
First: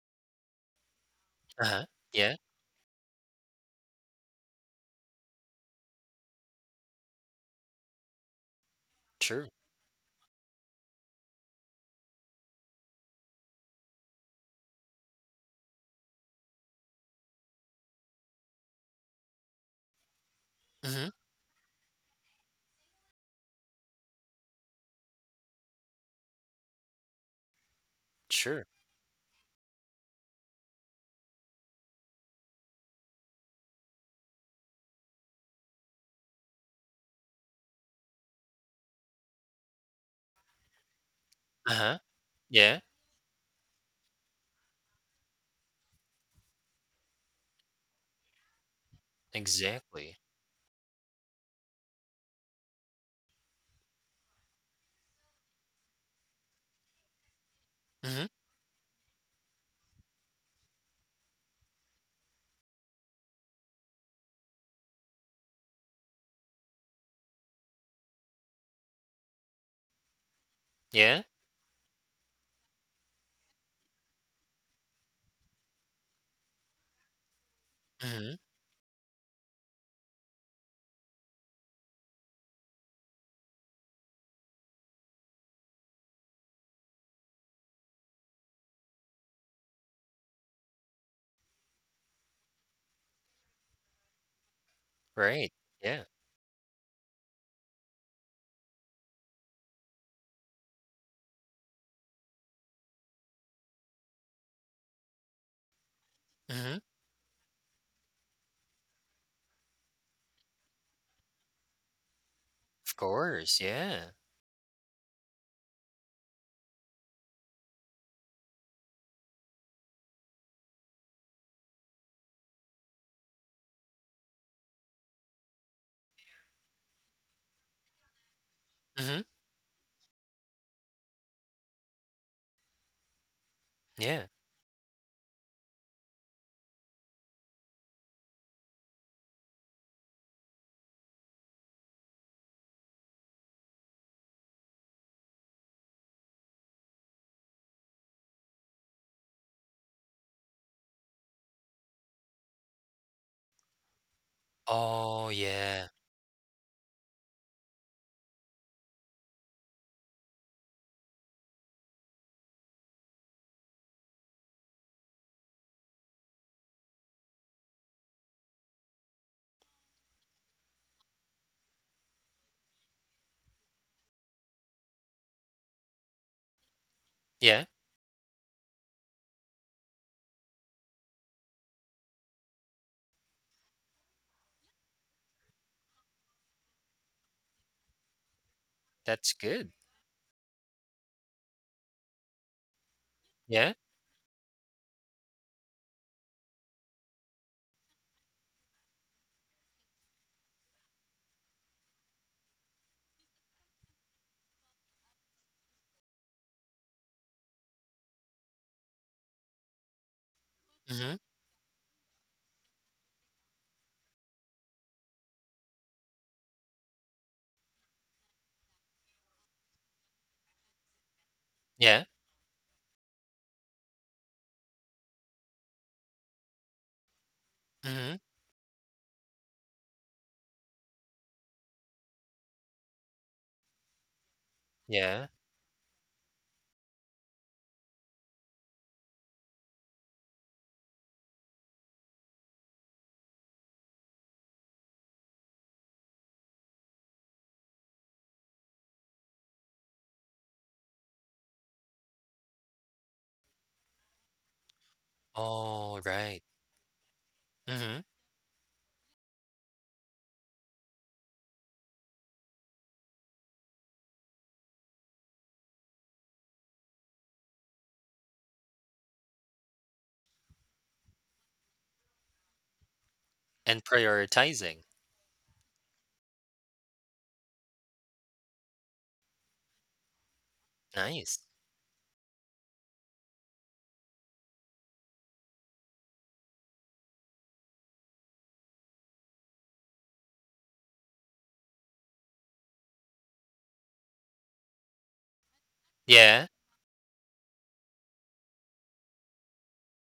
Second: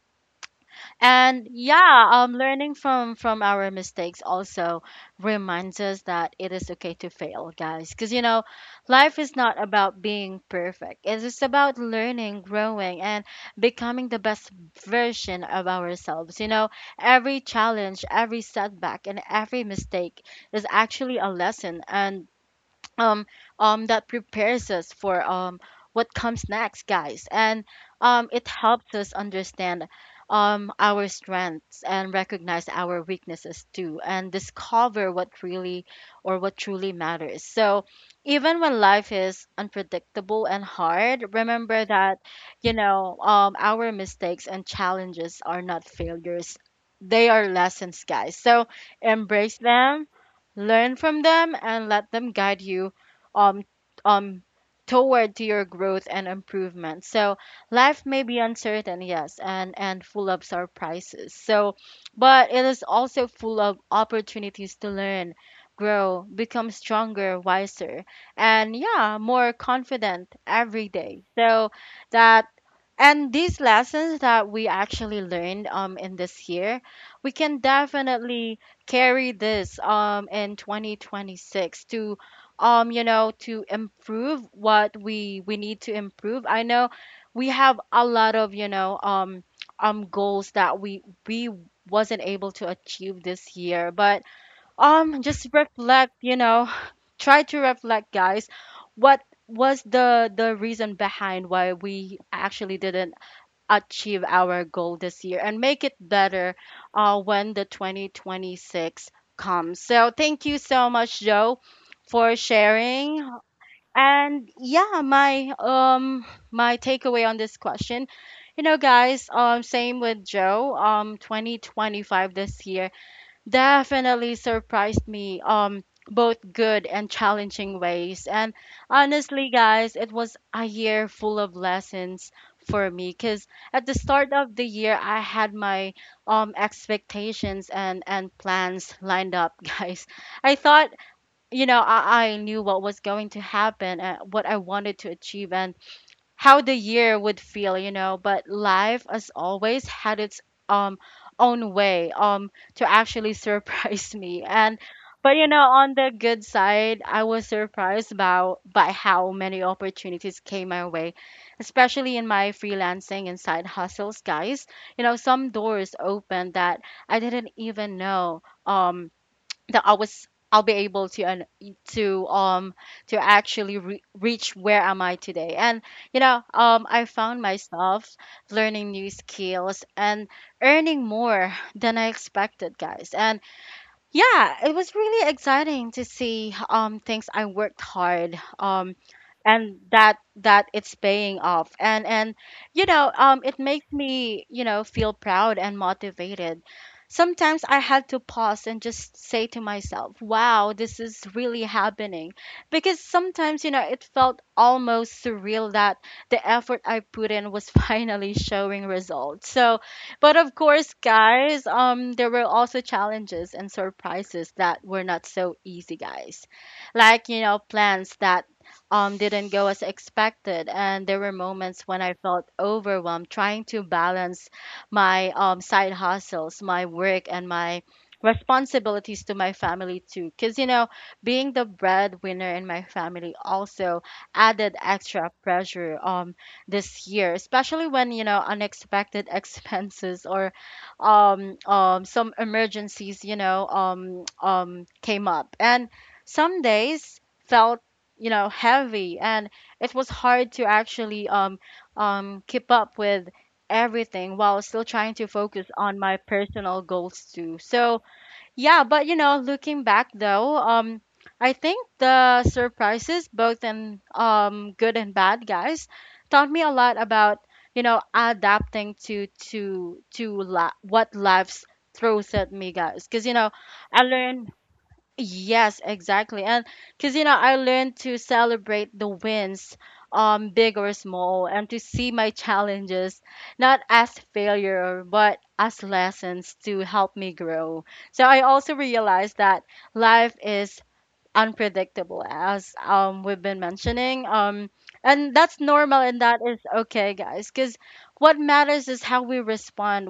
[SPEAKER 1] and
[SPEAKER 2] Uh-huh.
[SPEAKER 1] yeah, um,
[SPEAKER 2] Yeah.
[SPEAKER 1] learning from from our mistakes also reminds us that it is okay to fail, guys. Because you know, life is
[SPEAKER 2] True.
[SPEAKER 1] not about being perfect. It is about learning, growing, and becoming the best version of ourselves. You know, every challenge, every setback, and every mistake is
[SPEAKER 2] Mm-hmm.
[SPEAKER 1] actually a lesson. And um um that prepares us for um what comes next, guys. And um it
[SPEAKER 2] Sure.
[SPEAKER 1] helps us understand um our strengths and recognize our weaknesses too, and discover what really or what truly matters. So even when life is unpredictable and hard, remember
[SPEAKER 2] Uh-huh.
[SPEAKER 1] that, you
[SPEAKER 2] Yeah.
[SPEAKER 1] know, um our mistakes and challenges are not failures, they are lessons, guys. So embrace them,
[SPEAKER 2] Exactly.
[SPEAKER 1] learn from them, and let them guide you um um toward to your growth and improvement. So life may
[SPEAKER 2] Mm-hmm.
[SPEAKER 1] be uncertain, yes, and and full of surprises. So but it is also full of opportunities to learn, grow, become stronger, wiser, and yeah, more confident every
[SPEAKER 2] Yeah.
[SPEAKER 1] day. So that and these lessons that we actually learned um in this year, we can
[SPEAKER 2] Mm-hmm.
[SPEAKER 1] definitely carry this um in twenty twenty-six to um you know to improve what we we need to improve. I know we have a lot of, you know, um um goals that we we wasn't able to achieve this year. But um just
[SPEAKER 2] Right. Yeah.
[SPEAKER 1] reflect, you know, try to reflect, guys, what was the the reason behind why we actually didn't achieve our goal this year and make it better
[SPEAKER 2] Mm-hmm.
[SPEAKER 1] uh, when the twenty twenty-six comes. So thank you so much, Joe, for
[SPEAKER 2] Of
[SPEAKER 1] sharing.
[SPEAKER 2] course. Yeah.
[SPEAKER 1] And yeah, my um my takeaway on this question, you know, guys, um, same with Joe. Um, twenty twenty-five this year definitely surprised me um both good and challenging ways. And
[SPEAKER 2] Mm-hmm.
[SPEAKER 1] honestly, guys, it was a year full of lessons for me, because at the
[SPEAKER 2] Yeah.
[SPEAKER 1] start of the year I had my um expectations and and plans lined up guys. I thought, you know, i, I knew what was going to happen, uh, what I wanted to achieve and how the year would feel, you know, but life, as always, had its um own way um to actually surprise me. And
[SPEAKER 2] Oh,
[SPEAKER 1] but you know,
[SPEAKER 2] yeah.
[SPEAKER 1] on the good side, I was surprised by by how many opportunities came my way, especially in my freelancing and side hustles, guys. You know, some doors opened that I didn't even know um that I was I'll be able to and to um to actually re- reach where am I today. And you know, um I found
[SPEAKER 2] Yeah,
[SPEAKER 1] myself learning new skills and earning more than I expected, guys. And yeah, it was really exciting to see um things I worked hard um
[SPEAKER 2] that's good.
[SPEAKER 1] and that that it's paying off and and you know um it
[SPEAKER 2] Yeah.
[SPEAKER 1] makes me, you know, feel proud and motivated. Sometimes I had to pause and just say to myself, "Wow, this is really happening." Because sometimes, you know, it felt almost surreal that the effort I put in was finally showing results. So, but of course,
[SPEAKER 2] Mhm.
[SPEAKER 1] guys, um, there were also challenges and surprises that were not so easy, guys. Like, you know, plans that um didn't go as expected, and there were moments when
[SPEAKER 2] Yeah.
[SPEAKER 1] I felt overwhelmed trying to balance my um side hustles, my work, and my
[SPEAKER 2] Mhm.
[SPEAKER 1] responsibilities to my family too. Cause you know, being the breadwinner in my family also added
[SPEAKER 2] Yeah.
[SPEAKER 1] extra pressure. Um this year, especially when, you know, unexpected expenses or um, um, some emergencies, you know, um, um, came up. And some days felt, you know, heavy, and it was hard to actually um, um, keep up with everything while still trying to focus on
[SPEAKER 2] Oh,
[SPEAKER 1] my
[SPEAKER 2] right.
[SPEAKER 1] personal goals too. So,
[SPEAKER 2] Mhm.
[SPEAKER 1] yeah, but you know, looking back though, um, I think the surprises, both in um good and bad, guys, taught me a lot about, you know, adapting to to to la- what life throws at me, guys. Because you know,
[SPEAKER 2] And
[SPEAKER 1] I learned
[SPEAKER 2] prioritizing.
[SPEAKER 1] Yes, exactly. And because, you know, I learned to celebrate the wins, um, big or
[SPEAKER 2] Nice.
[SPEAKER 1] small, and to see my challenges not as failure, but as lessons to help me grow. So I also realized that life is unpredictable, as um we've been mentioning, um and that's normal, and that
[SPEAKER 2] Yeah.
[SPEAKER 1] is okay, guys. Because what matters is how we respond,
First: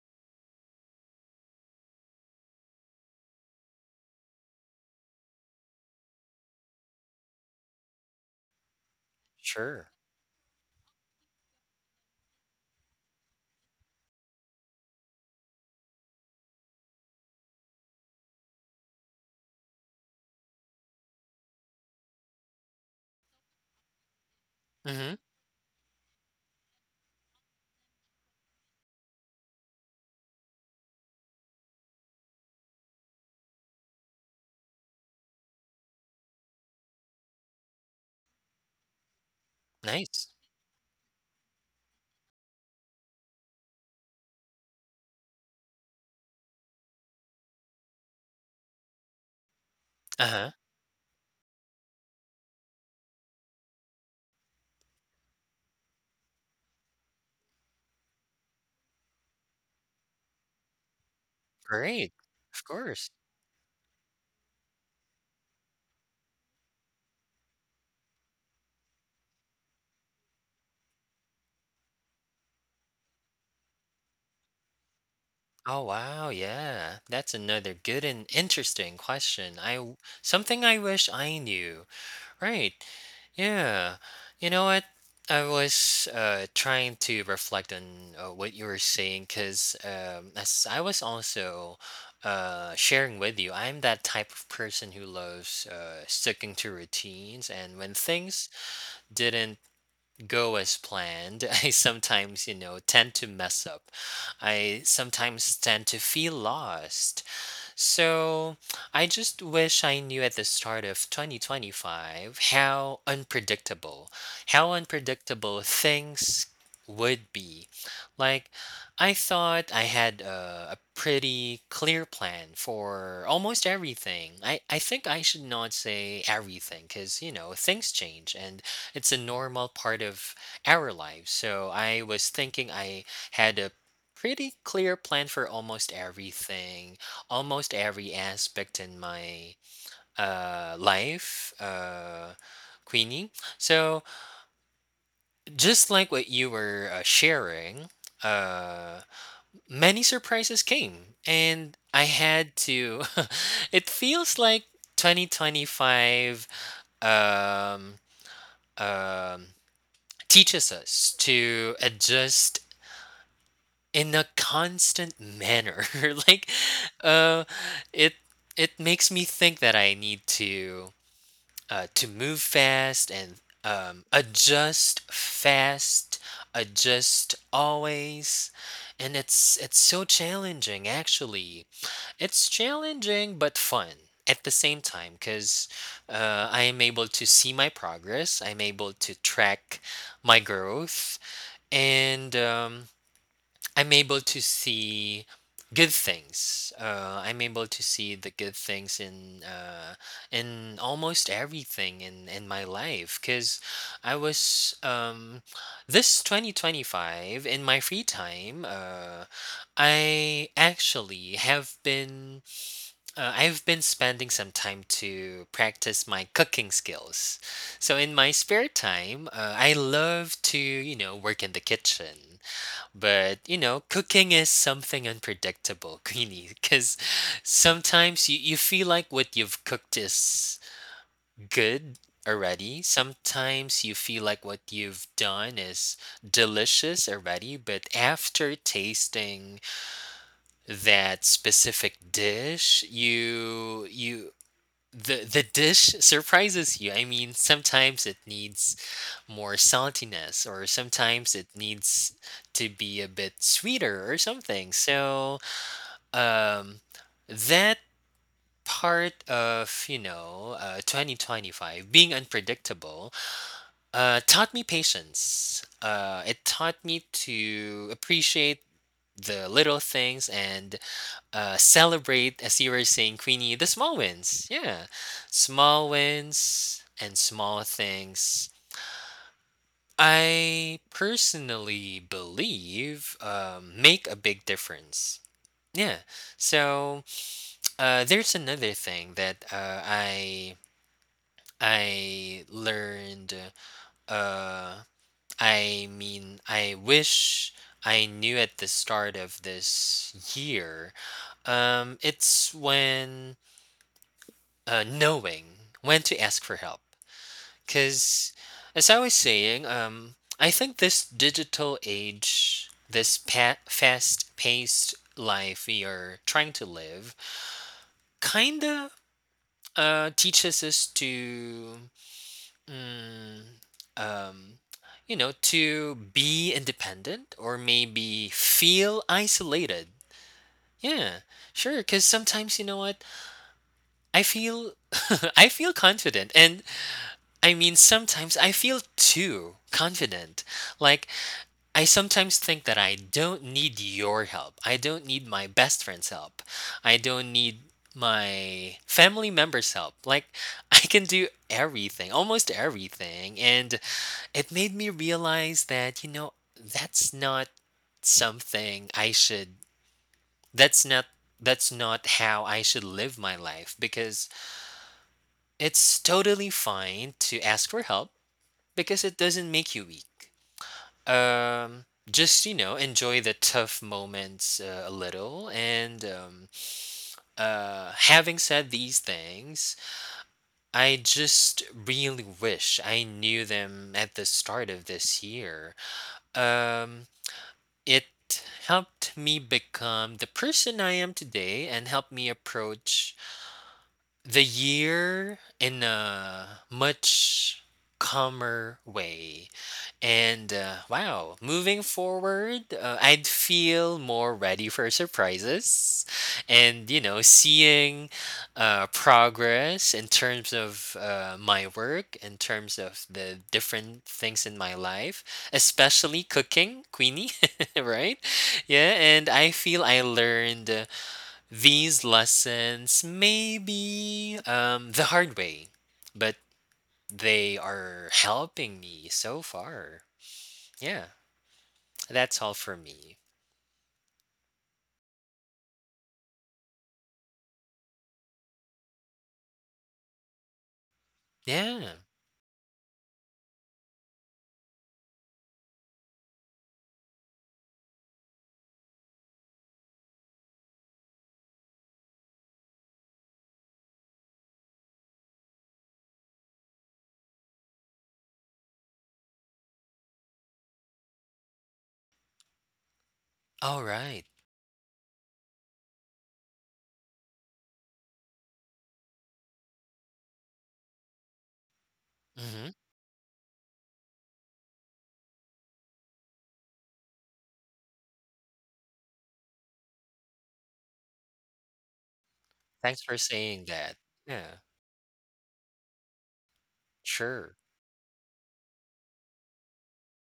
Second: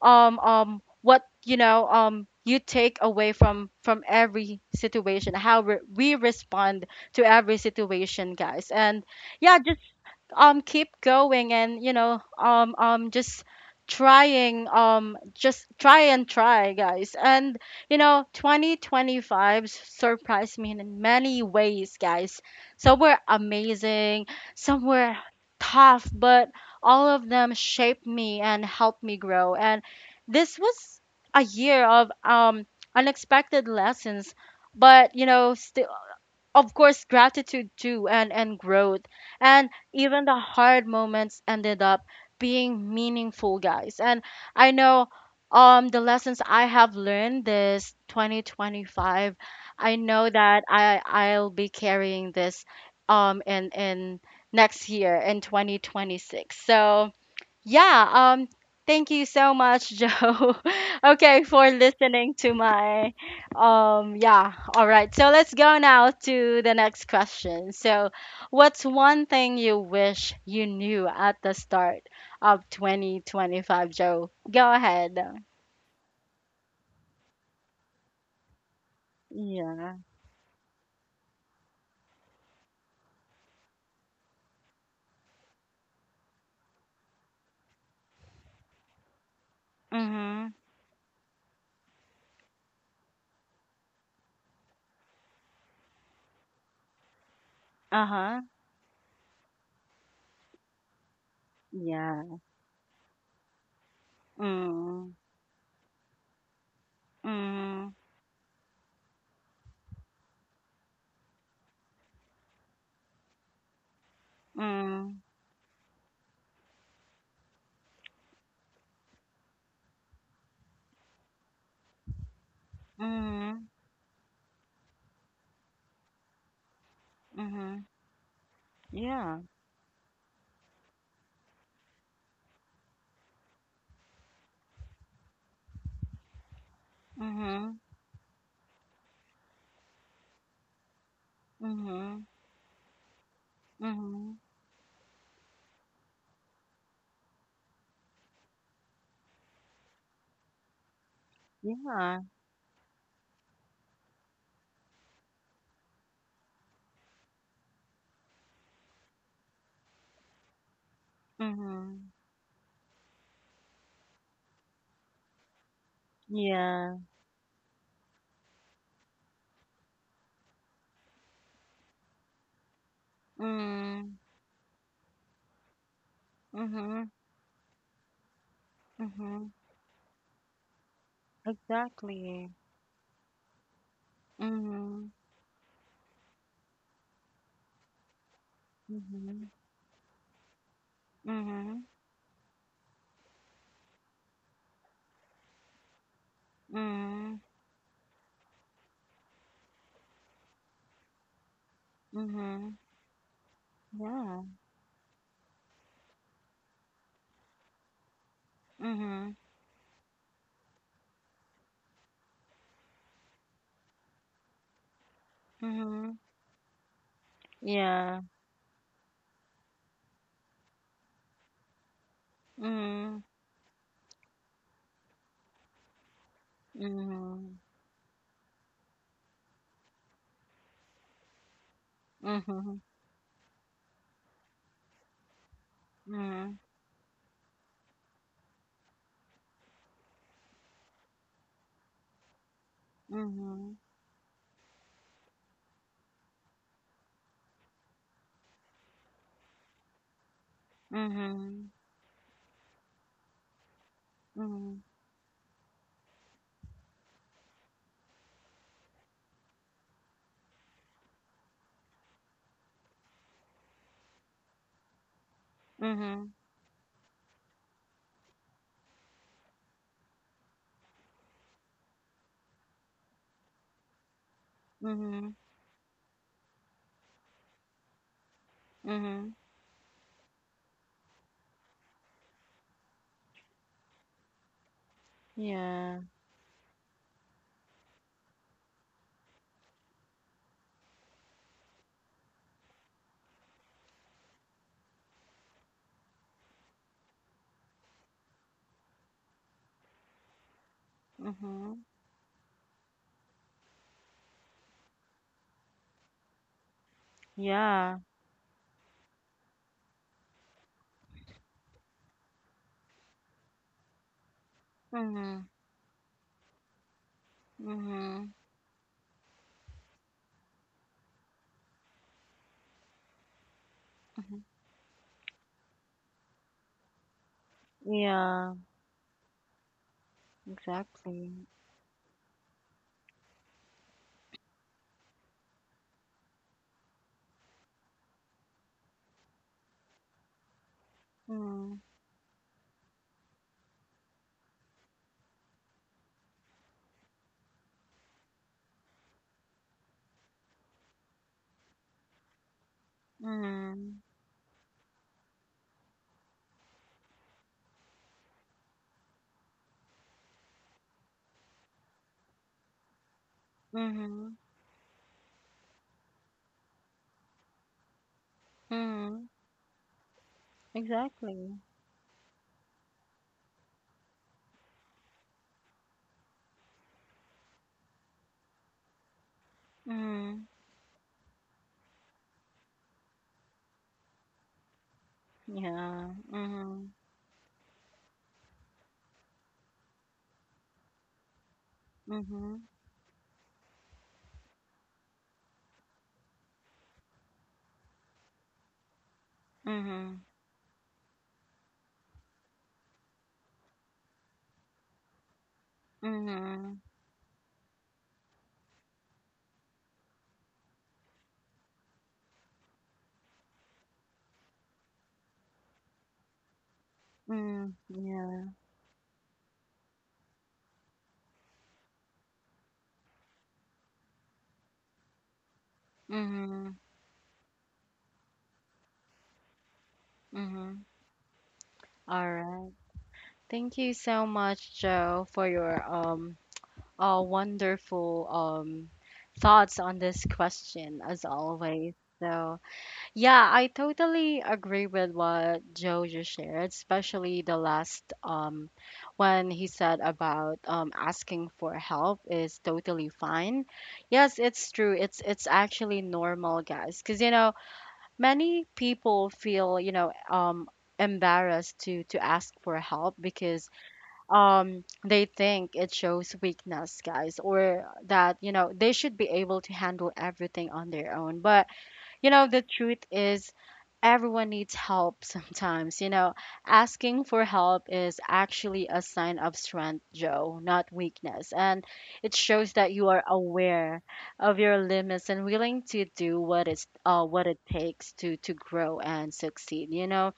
[SPEAKER 1] um um what you know um you take away from from every situation, how re- we respond to every situation, guys. And yeah, just
[SPEAKER 2] Sure.
[SPEAKER 1] um keep going. And you know um um just trying, um just try and try, guys. And you know, twenty twenty-five surprised me in many ways, guys. Some were amazing, some were
[SPEAKER 2] Mhm.
[SPEAKER 1] tough, but all of them shaped me and helped me grow. And this was a year of um unexpected lessons, but you know, of course, gratitude too, and and growth. And even
[SPEAKER 2] Nice.
[SPEAKER 1] the hard moments ended up being meaningful, guys. And I know um the lessons I have learned this twenty twenty-five, I know
[SPEAKER 2] Uh-huh.
[SPEAKER 1] that i i'll be carrying this um in in next year, in twenty twenty-six. So yeah, um, thank you so much, Joe. Okay, for
[SPEAKER 2] Great.
[SPEAKER 1] listening to
[SPEAKER 2] Of course.
[SPEAKER 1] my um yeah, all right. So let's go now to the next question. So, what's one thing you wish you knew at the start of twenty twenty-five, Joe? Go ahead.
[SPEAKER 2] Oh, wow. Yeah. That's another good and interesting question. I
[SPEAKER 1] Yeah.
[SPEAKER 2] w- something I wish I knew. Right. Yeah. You know what? I was uh, trying to reflect on uh, what you were saying because um,
[SPEAKER 1] Mhm.
[SPEAKER 2] as I was also uh, sharing with you, I'm that type of person who loves uh, sticking to routines. And when
[SPEAKER 1] Uh-huh.
[SPEAKER 2] things didn't go as planned, I
[SPEAKER 1] Yeah.
[SPEAKER 2] sometimes, you know, tend to mess up. I
[SPEAKER 1] Mm.
[SPEAKER 2] sometimes tend to feel lost.
[SPEAKER 1] Mm.
[SPEAKER 2] So I just wish I knew at the start of twenty twenty-five how unpredictable, how
[SPEAKER 1] Mm.
[SPEAKER 2] unpredictable things would be. Like, I thought I had a, a pretty clear plan for
[SPEAKER 1] Mhm.
[SPEAKER 2] almost everything. I, I think I should not say everything because, you know,
[SPEAKER 1] Mhm.
[SPEAKER 2] things change and it's a
[SPEAKER 1] Yeah.
[SPEAKER 2] normal part of our lives. So I was thinking I had a pretty clear plan for almost everything, almost
[SPEAKER 1] Mhm.
[SPEAKER 2] every aspect in my uh, life,
[SPEAKER 1] Mhm.
[SPEAKER 2] uh, Queenie. So
[SPEAKER 1] Mhm.
[SPEAKER 2] just like what you were uh, sharing, uh, many surprises came, and I
[SPEAKER 1] Yeah.
[SPEAKER 2] had to. It feels like twenty twenty-five. Um, um, teaches us to
[SPEAKER 1] Mhm.
[SPEAKER 2] adjust in a constant manner. Like,
[SPEAKER 1] Yeah.
[SPEAKER 2] uh, it it makes me think that I need to uh, to move fast and um,
[SPEAKER 1] Mm.
[SPEAKER 2] adjust fast,
[SPEAKER 1] Mhm.
[SPEAKER 2] adjust always, and
[SPEAKER 1] Mhm.
[SPEAKER 2] it's it's so challenging actually.
[SPEAKER 1] Exactly.
[SPEAKER 2] It's challenging but fun at the same
[SPEAKER 1] Mhm.
[SPEAKER 2] time because uh, I am able to see my progress. I'm able to
[SPEAKER 1] Mhm.
[SPEAKER 2] track my growth,
[SPEAKER 1] Mhm.
[SPEAKER 2] and um, I'm able to see good things. Uh,
[SPEAKER 1] Mhm.
[SPEAKER 2] I'm able to see the good things in uh, in almost everything in in my
[SPEAKER 1] Mhm.
[SPEAKER 2] life because I
[SPEAKER 1] Yeah.
[SPEAKER 2] was um, this twenty twenty-five in my free time. Uh,
[SPEAKER 1] Mhm.
[SPEAKER 2] I actually have been uh, I've been spending some time to practice
[SPEAKER 1] Mhm.
[SPEAKER 2] my cooking skills. So in
[SPEAKER 1] Yeah.
[SPEAKER 2] my spare time, uh, I love to, you know, work in the kitchen.
[SPEAKER 1] Mhm.
[SPEAKER 2] But, you know, cooking is something unpredictable, Queenie, because
[SPEAKER 1] Mhm.
[SPEAKER 2] sometimes you, you feel like what you've cooked is good already. Sometimes you feel like what you've done is
[SPEAKER 1] Mhm.
[SPEAKER 2] delicious already, but after tasting that specific dish
[SPEAKER 1] Mhm.
[SPEAKER 2] you you the the dish surprises you. I mean, sometimes it needs more saltiness, or sometimes it
[SPEAKER 1] Mhm.
[SPEAKER 2] needs to be a bit sweeter or something.
[SPEAKER 1] Mhm.
[SPEAKER 2] So, um, that part of you know uh, twenty twenty-five being unpredictable uh, taught me patience.
[SPEAKER 1] Mhm.
[SPEAKER 2] Uh,
[SPEAKER 1] Mhm.
[SPEAKER 2] it taught me to appreciate the little things and uh, celebrate, as you were saying, Queenie, the small wins. Yeah.
[SPEAKER 1] Mhm.
[SPEAKER 2] Small wins and small things.
[SPEAKER 1] Mhm.
[SPEAKER 2] I personally believe um, make a big difference. Yeah.
[SPEAKER 1] Yeah.
[SPEAKER 2] So uh, there's another thing that uh, I I learned. Uh, I mean, I wish I knew at the start of this year.
[SPEAKER 1] Mhm.
[SPEAKER 2] Um, it's when uh, knowing when to ask for help.
[SPEAKER 1] Yeah.
[SPEAKER 2] Because, as I was saying, um, I think this digital age, this pa- fast paced
[SPEAKER 1] Mhm.
[SPEAKER 2] life we are trying to live,
[SPEAKER 1] Mhm.
[SPEAKER 2] kind of uh, teaches us to, mm,
[SPEAKER 1] Mhm.
[SPEAKER 2] um, you know, to be independent or maybe
[SPEAKER 1] Yeah.
[SPEAKER 2] feel isolated. Yeah,
[SPEAKER 1] Exactly.
[SPEAKER 2] sure. Because sometimes, you know what? I feel I feel confident and I mean, sometimes I feel too confident. Like,
[SPEAKER 1] Mm.
[SPEAKER 2] I sometimes think that I don't need your help. I don't need my best friend's help. I don't need my family member's help. Like, I can do everything, almost everything. And
[SPEAKER 1] Mm.
[SPEAKER 2] it made me realize that, you know, that's not something I should, that's not. That's not how I should live my life because
[SPEAKER 1] Mhm,
[SPEAKER 2] it's totally fine to ask for help because it
[SPEAKER 1] mhm,
[SPEAKER 2] doesn't make you weak.
[SPEAKER 1] exactly.
[SPEAKER 2] Um, just you know, enjoy the tough moments uh, a little. And um, uh, having said these things,
[SPEAKER 1] Mhm,
[SPEAKER 2] I just really wish I knew them at the start of this year.
[SPEAKER 1] yeah, mhm,
[SPEAKER 2] Um, it helped me become the person I am today and helped me
[SPEAKER 1] mhm,
[SPEAKER 2] approach the year in a much calmer way.
[SPEAKER 1] mhm,
[SPEAKER 2] And uh, wow, moving forward, uh, I'd feel more ready for surprises.
[SPEAKER 1] mhm,
[SPEAKER 2] And, you know, seeing uh, progress in terms of uh, my work, in terms of the different things in my life, especially cooking, Queenie,
[SPEAKER 1] mm,
[SPEAKER 2] right?
[SPEAKER 1] yeah,
[SPEAKER 2] Yeah, and I feel I learned these lessons may be um, the hard way, but
[SPEAKER 1] mhm,
[SPEAKER 2] they are helping me so far.
[SPEAKER 1] mhm.
[SPEAKER 2] Yeah,
[SPEAKER 1] All
[SPEAKER 2] that's all
[SPEAKER 1] right.
[SPEAKER 2] for me.
[SPEAKER 1] Thank you so much, Joe, for your um uh wonderful um thoughts on this question as always.
[SPEAKER 2] Yeah.
[SPEAKER 1] So yeah, I totally agree with what Joe just shared, especially the last um when he said about um asking for help is totally fine. Yes, it's true. It's it's actually normal, guys, because you know, many people feel, you know, um embarrassed to to ask for help because
[SPEAKER 2] All right.
[SPEAKER 1] um they think it shows weakness, guys, or that, you know, they should be able to handle everything on their own. But you know, the
[SPEAKER 2] Mm-hmm.
[SPEAKER 1] truth is everyone needs help sometimes. You know, asking for help is actually a sign of strength, Joe, not weakness. And it shows that
[SPEAKER 2] Thanks
[SPEAKER 1] you
[SPEAKER 2] for
[SPEAKER 1] are
[SPEAKER 2] saying that.
[SPEAKER 1] aware
[SPEAKER 2] Yeah.
[SPEAKER 1] of your limits and willing to do what it's uh, what
[SPEAKER 2] Sure.
[SPEAKER 1] it takes to to grow and succeed, you know.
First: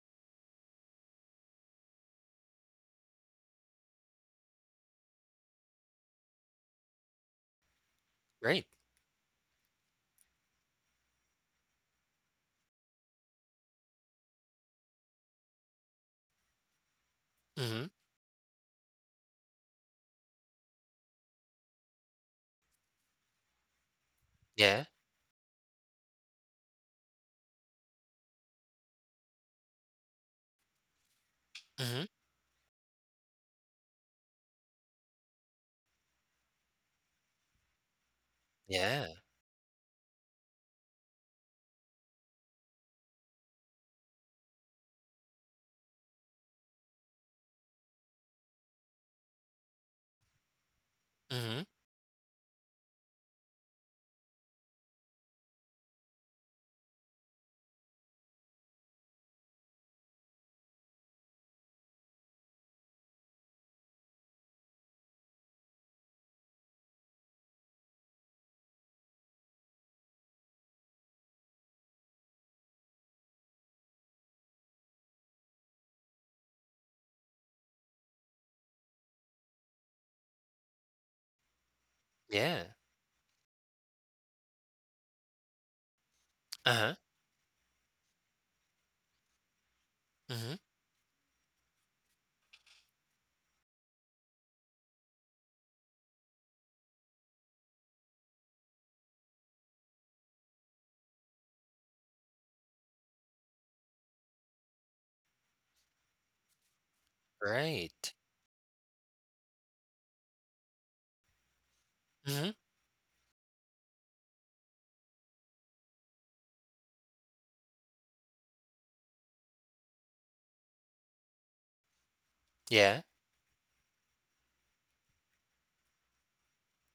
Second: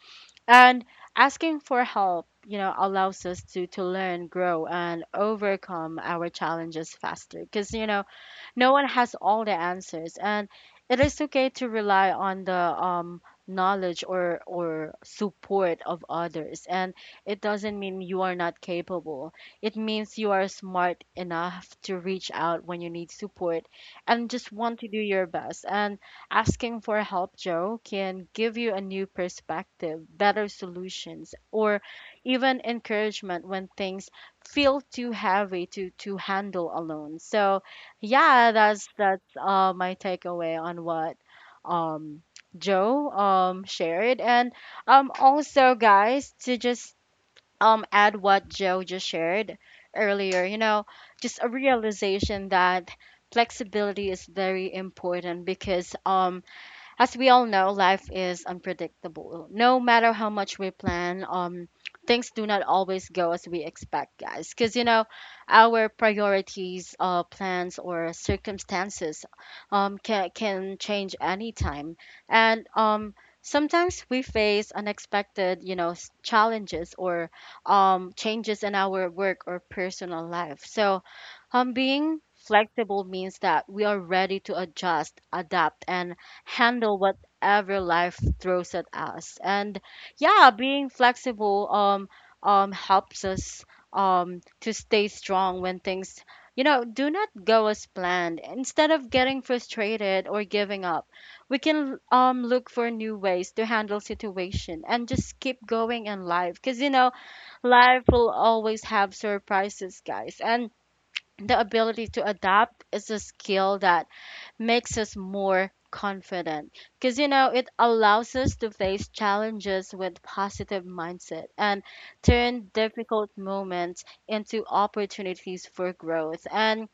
[SPEAKER 1] And asking for help, you know, allows us to to learn, grow, and overcome our challenges faster. Cuz you know,
[SPEAKER 2] Great.
[SPEAKER 1] no one has all the answers, and it is okay to rely on the um, knowledge or or support of others. And it doesn't
[SPEAKER 2] Mm-hmm.
[SPEAKER 1] mean you are not capable. It means you are smart enough to reach out when you need support, and just want
[SPEAKER 2] Yeah.
[SPEAKER 1] to do your best. And asking for help, Joe, can give you a new perspective, better solutions, or
[SPEAKER 2] Mm-hmm.
[SPEAKER 1] even encouragement when things feel too heavy to to handle alone. So yeah, that's
[SPEAKER 2] Yeah.
[SPEAKER 1] that's uh my takeaway on what um Joe um shared. And um also, guys, to just um add what Joe just shared earlier, you know just a
[SPEAKER 2] Mm-hmm.
[SPEAKER 1] realization that flexibility is very important, because um as we all know, life is unpredictable. No matter how much we plan, um, things do not always go as we expect, guys. Because you know, our priorities, uh, plans or circumstances, um, can can change anytime, and um. Sometimes we face unexpected, you know, s- challenges or um, changes in our work or personal life. So, um, being
[SPEAKER 2] Yeah.
[SPEAKER 1] flexible means that we are ready to adjust, adapt, and
[SPEAKER 2] Uh-huh.
[SPEAKER 1] handle whatever life throws at us. And yeah,
[SPEAKER 2] Mm-hmm.
[SPEAKER 1] being flexible um um helps us um to stay strong when things, you know, do not go as planned. Instead of getting frustrated or giving up, we can um look for new ways to handle situation and just keep going in life, because you know life
[SPEAKER 2] Right.
[SPEAKER 1] will always have surprises, guys. And the ability to
[SPEAKER 2] Mm-hmm.
[SPEAKER 1] adapt is a skill that makes us more confident, because you know it allows us to face challenges with positive mindset and turn
[SPEAKER 2] Yeah.
[SPEAKER 1] difficult moments into opportunities for growth. And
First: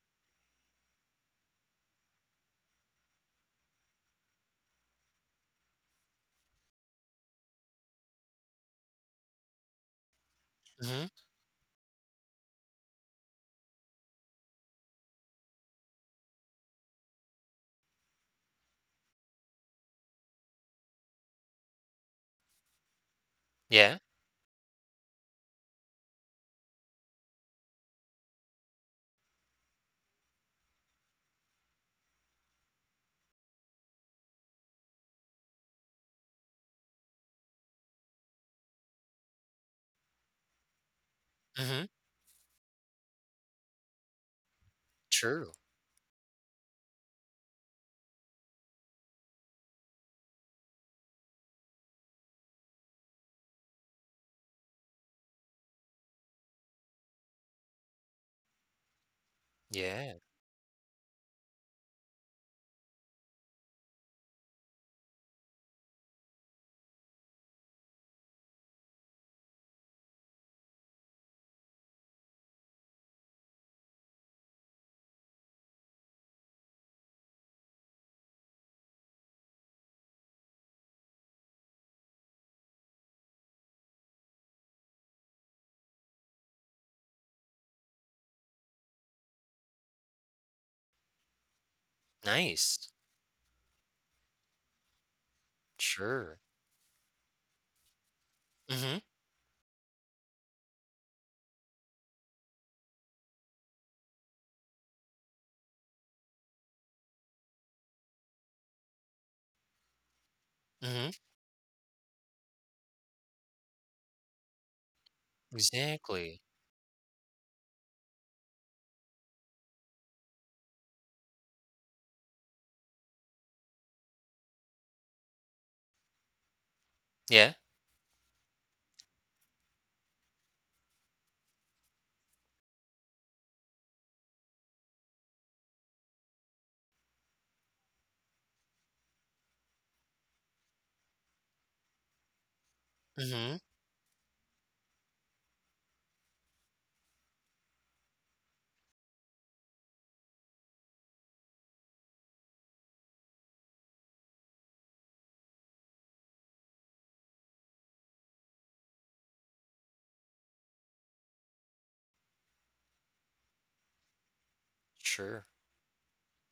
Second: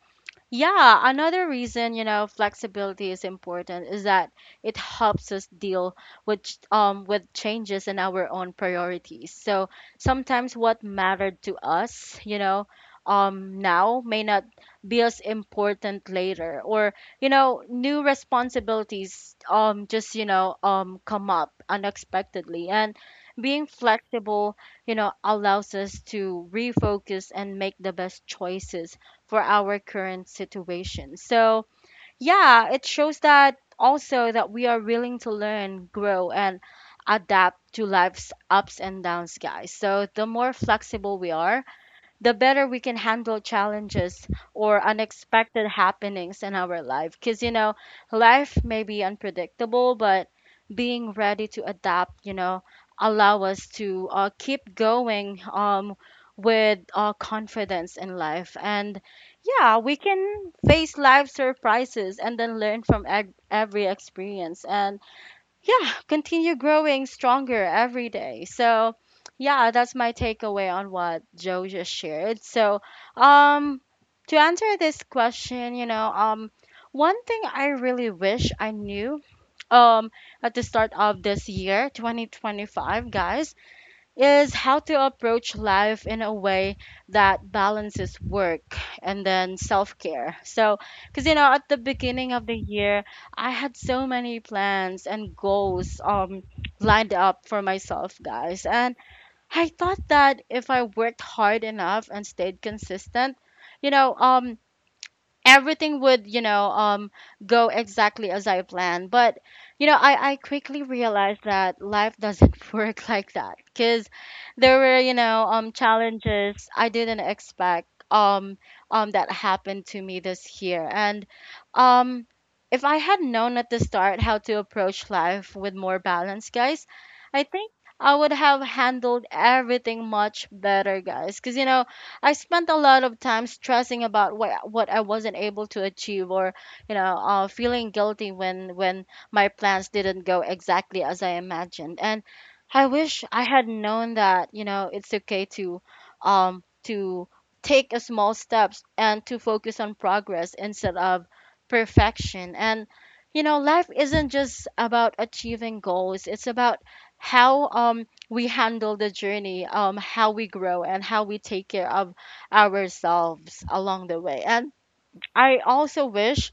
[SPEAKER 1] yeah, another reason, you know, flexibility is important is that it helps us deal with ch- um with changes in our own priorities. So sometimes what
[SPEAKER 2] Mm-hmm.
[SPEAKER 1] mattered to us, you know, um now may not be as important later, or you know, new responsibilities um just, you know, um come up unexpectedly, and being
[SPEAKER 2] Yeah.
[SPEAKER 1] flexible, you know, allows us to refocus and make the best choices for our current situation. So, yeah, it shows that also that we are willing to learn, grow, and adapt to life's ups and downs, guys. So, the more flexible we are,
[SPEAKER 2] Mm-hmm.
[SPEAKER 1] the better we can handle challenges or
[SPEAKER 2] True.
[SPEAKER 1] unexpected happenings in our life. Because, you know, life may be unpredictable, but being ready to adapt, you know, allow us to uh, keep going um, with uh, confidence in life. And yeah, we
[SPEAKER 2] Yeah.
[SPEAKER 1] can face life surprises and then learn from ev- every experience. And yeah, continue growing stronger every day. So, yeah, that's my takeaway on what Joe just shared. So, um, to answer this question, you know, um, one thing I really wish I knew, um, at the start of this year, twenty twenty-five, guys, is how to approach life in a way that balances work and then self-care. So, because you know, at the beginning of the
[SPEAKER 2] Nice.
[SPEAKER 1] year, I had so many plans and goals
[SPEAKER 2] Sure.
[SPEAKER 1] um lined up for myself, guys. And
[SPEAKER 2] Mm-hmm.
[SPEAKER 1] I thought that if I worked hard enough and stayed consistent, you know, um everything would, you know, um go exactly as I planned. But you know, i i quickly
[SPEAKER 2] Mm-hmm.
[SPEAKER 1] realized that life doesn't work like that, because there were, you know, um
[SPEAKER 2] Exactly.
[SPEAKER 1] challenges I didn't expect, um um that happened to me this year. And um if I had known at the start how to approach life with more balance, guys, I
[SPEAKER 2] Yeah.
[SPEAKER 1] think I would have handled everything much better, guys, because you know I spent a lot of time stressing about what what I wasn't able to achieve, or you know, uh, feeling guilty when when my plans didn't go exactly as I imagined. And I wish I
[SPEAKER 2] Mhm.
[SPEAKER 1] had known that, you know, it's okay to um to take a small steps and to focus on progress instead of perfection. And you know, life isn't just about achieving goals. It's about how, um we handle the journey, um, how we grow and how we take care of ourselves along the way. And
[SPEAKER 2] Sure.
[SPEAKER 1] I also wish,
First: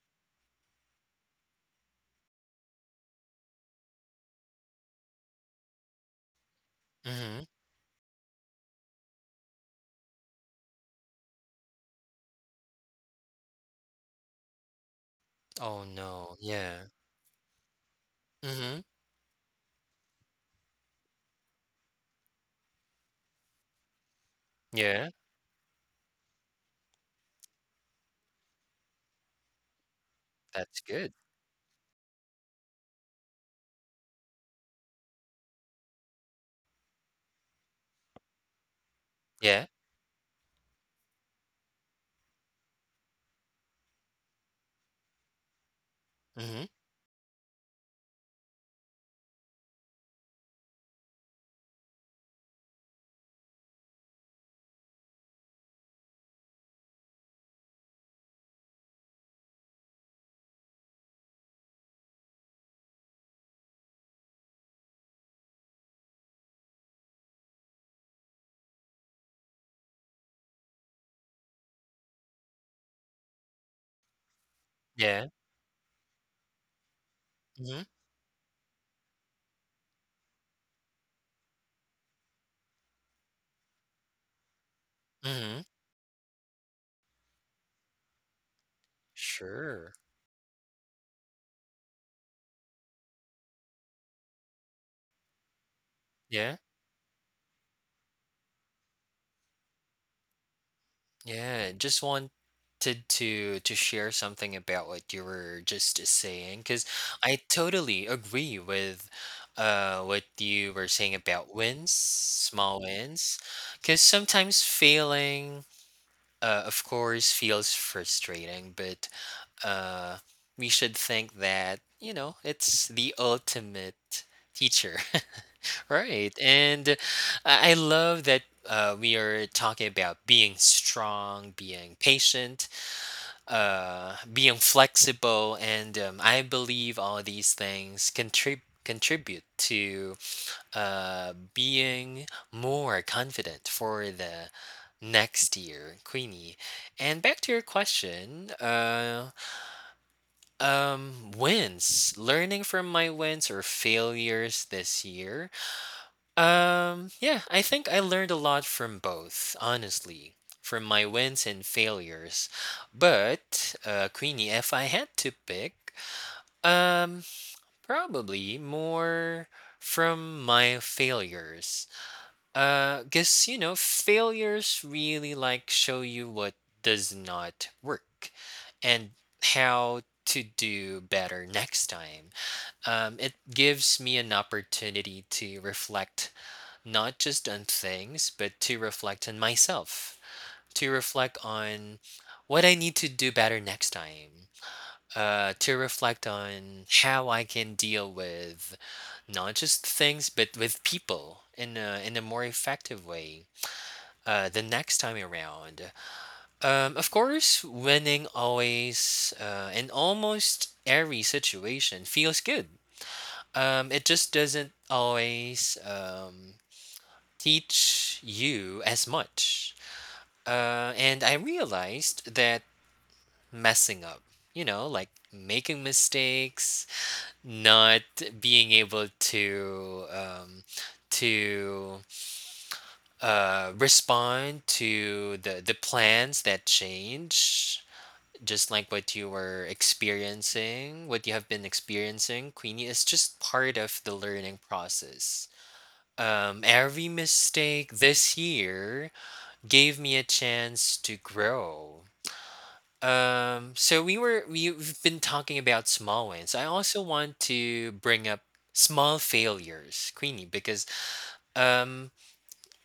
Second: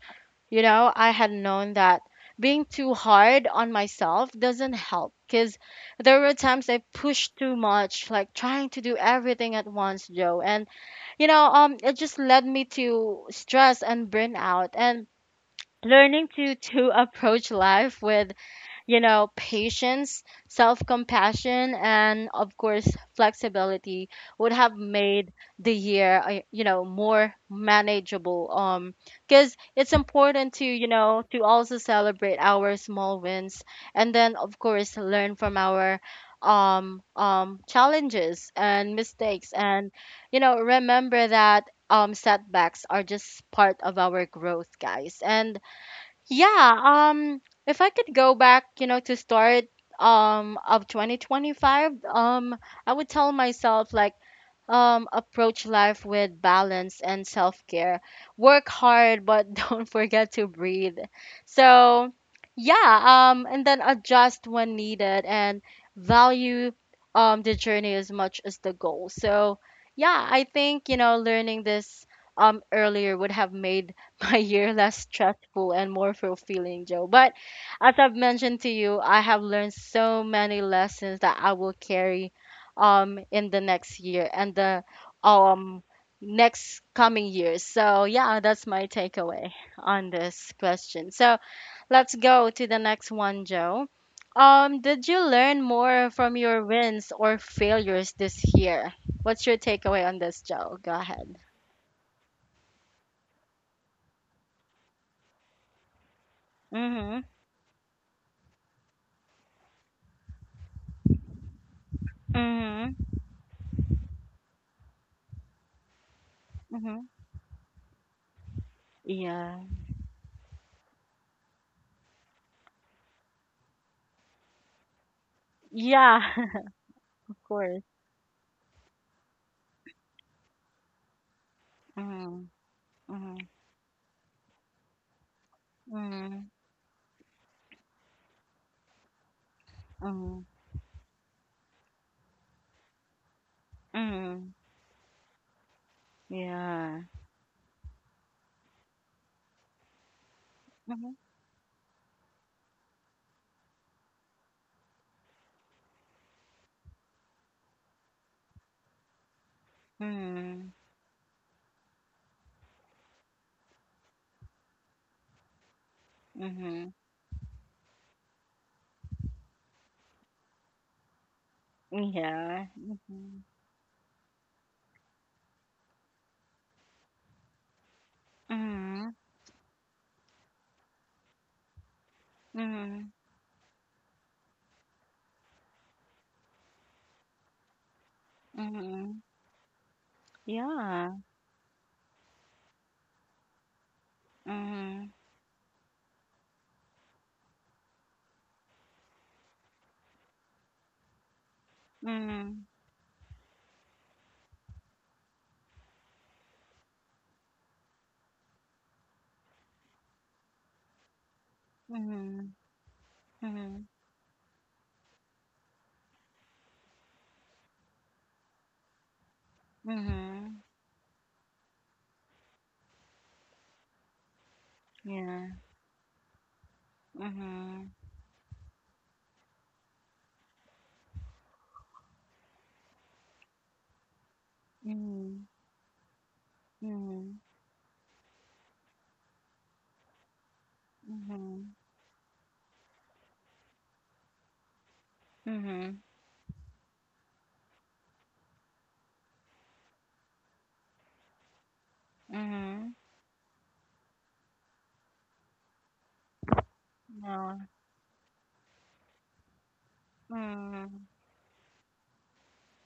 [SPEAKER 1] you know, I had known that being too hard on myself doesn't help, because there were times I pushed
[SPEAKER 2] Mhm.
[SPEAKER 1] too much, like trying to do everything at once, Joe. And, you know, um, it just led me to stress and burnout, and
[SPEAKER 2] Oh,
[SPEAKER 1] learning
[SPEAKER 2] no.
[SPEAKER 1] to
[SPEAKER 2] Yeah.
[SPEAKER 1] to approach life with,
[SPEAKER 2] Mhm.
[SPEAKER 1] you know, patience, self compassion, and of course, flexibility would have
[SPEAKER 2] Yeah.
[SPEAKER 1] made the year, uh, you know, more manageable. Um, because it's important to,
[SPEAKER 2] That's
[SPEAKER 1] you
[SPEAKER 2] good.
[SPEAKER 1] know, to also celebrate our small wins, and then, of course, learn from our um um challenges and mistakes,
[SPEAKER 2] Yeah.
[SPEAKER 1] and you know, remember that um setbacks are just part of our growth, guys. And
[SPEAKER 2] Mhm.
[SPEAKER 1] yeah, um if I could go back, you know, to start um of twenty twenty-five, um I would tell myself like, um, approach life with balance and self care. Work hard, but don't forget to breathe. So, yeah, um, and then adjust when needed, and value um, the journey as much as the goal. So, yeah, I think, you know, learning this um, earlier would have made my year less
[SPEAKER 2] Yeah.
[SPEAKER 1] stressful and more fulfilling, Joe. But
[SPEAKER 2] Mhm.
[SPEAKER 1] as I've mentioned to you, I have learned so many lessons that I will carry um in the next year and the
[SPEAKER 2] Mhm.
[SPEAKER 1] um next coming years. So yeah, that's my takeaway
[SPEAKER 2] Sure.
[SPEAKER 1] on this question. So let's go to the next one, Joe. Um, did you learn more from
[SPEAKER 2] Yeah.
[SPEAKER 1] your wins or failures this year? What's your takeaway on this, Joe? Go ahead.
[SPEAKER 2] Yeah. Just wanted to to share something about what you were just saying, because
[SPEAKER 1] Mhm.
[SPEAKER 2] I totally agree with uh what you were saying about wins, small
[SPEAKER 1] Mhm.
[SPEAKER 2] wins, because sometimes failing, uh, of
[SPEAKER 1] Mhm.
[SPEAKER 2] course, feels frustrating, but
[SPEAKER 1] Yeah.
[SPEAKER 2] uh, we should think that, you know, it's the ultimate teacher.
[SPEAKER 1] Yeah.
[SPEAKER 2] Right. And
[SPEAKER 1] Of
[SPEAKER 2] I I
[SPEAKER 1] course.
[SPEAKER 2] love that uh, we are talking about being strong, being
[SPEAKER 1] Mhm.
[SPEAKER 2] patient,
[SPEAKER 1] Mhm.
[SPEAKER 2] uh, being flexible. And um, I
[SPEAKER 1] Mhm.
[SPEAKER 2] believe all these things contribute. Contribute to
[SPEAKER 1] Mhm.
[SPEAKER 2] uh, being more confident for the
[SPEAKER 1] Mhm.
[SPEAKER 2] next year, Queenie.
[SPEAKER 1] Yeah.
[SPEAKER 2] And back to your question, uh,
[SPEAKER 1] Mhm.
[SPEAKER 2] um, wins. Learning from my wins or failures this year. Um, yeah, I think I learned a lot from both, honestly,
[SPEAKER 1] Mhm.
[SPEAKER 2] from my wins and failures. But, uh, Queenie, if I had to pick,
[SPEAKER 1] Mhm.
[SPEAKER 2] um, probably more from my failures.
[SPEAKER 1] Yeah.
[SPEAKER 2] Uh,
[SPEAKER 1] Mhm.
[SPEAKER 2] guess you know, failures really like show you what does not work and
[SPEAKER 1] Mhm.
[SPEAKER 2] how to do better next time.
[SPEAKER 1] Mhm.
[SPEAKER 2] Um, it gives me an opportunity to reflect not just on things, but to
[SPEAKER 1] Mhm.
[SPEAKER 2] reflect on myself, to
[SPEAKER 1] Yeah.
[SPEAKER 2] reflect on what I need to do better next time,
[SPEAKER 1] Mhm.
[SPEAKER 2] uh, to reflect on how I can deal with not just things, but with people in a, in a more
[SPEAKER 1] Mhm.
[SPEAKER 2] effective way uh, the next time around. Um, of course, winning always uh, in almost every situation feels
[SPEAKER 1] Mhm.
[SPEAKER 2] good.
[SPEAKER 1] Mhm.
[SPEAKER 2] Um, it just doesn't always um, teach you as much.
[SPEAKER 1] Mhm.
[SPEAKER 2] Uh, and I realized that messing up, you know, like
[SPEAKER 1] Yeah.
[SPEAKER 2] making mistakes,
[SPEAKER 1] Mhm.
[SPEAKER 2] not being able to um, to uh, respond to
[SPEAKER 1] Mhm.
[SPEAKER 2] the the plans that change just like what you were experiencing, what you have been
[SPEAKER 1] Mhm.
[SPEAKER 2] experiencing, Queenie, is just part of the learning process.
[SPEAKER 1] Mhm.
[SPEAKER 2] Um, every mistake this year gave me a chance to grow.
[SPEAKER 1] Mhm. Mhm.
[SPEAKER 2] Um, so we were we- have been talking about small wins. I also want
[SPEAKER 1] Yeah.
[SPEAKER 2] to bring up small failures, Queenie, because
[SPEAKER 1] Mhm.
[SPEAKER 2] um,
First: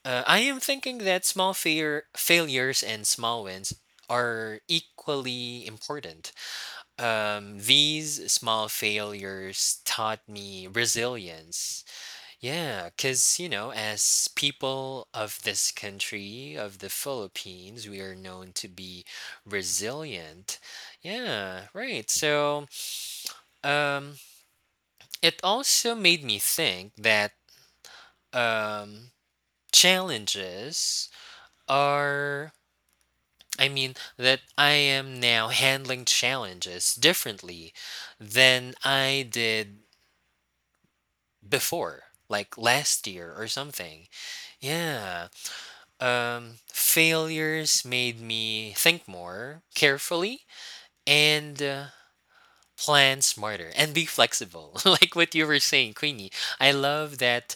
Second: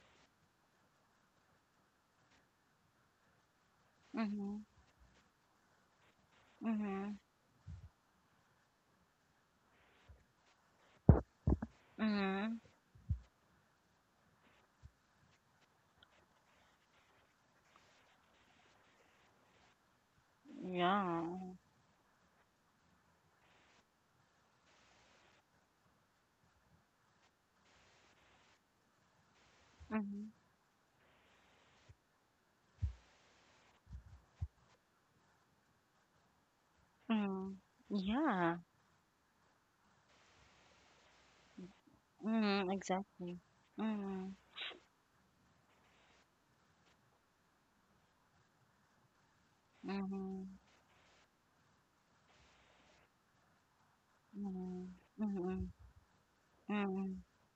[SPEAKER 2] uh, I am thinking that small failure failures and small wins are
[SPEAKER 1] Mhm.
[SPEAKER 2] equally important
[SPEAKER 1] Mhm.
[SPEAKER 2] um, these small failures taught me resilience.
[SPEAKER 1] Mhm.
[SPEAKER 2] Yeah, because, you know, as people of this country, of the Philippines, we are known to be resilient.
[SPEAKER 1] Yeah.
[SPEAKER 2] Yeah, right. So, um, it also made me think that um,
[SPEAKER 1] Mhm.
[SPEAKER 2] challenges are, I mean, that I am now handling challenges
[SPEAKER 1] Mhm.
[SPEAKER 2] differently
[SPEAKER 1] Yeah.
[SPEAKER 2] than I did before, like
[SPEAKER 1] Mhm.
[SPEAKER 2] last year
[SPEAKER 1] Exactly.
[SPEAKER 2] or something.
[SPEAKER 1] Mhm.
[SPEAKER 2] Yeah. Um, failures made me think more carefully
[SPEAKER 1] Mhm.
[SPEAKER 2] and uh, plan smarter and be flexible.
[SPEAKER 1] Mhm.
[SPEAKER 2] Like what you were
[SPEAKER 1] Mhm.
[SPEAKER 2] saying, Queenie. I love
[SPEAKER 1] Mhm.
[SPEAKER 2] that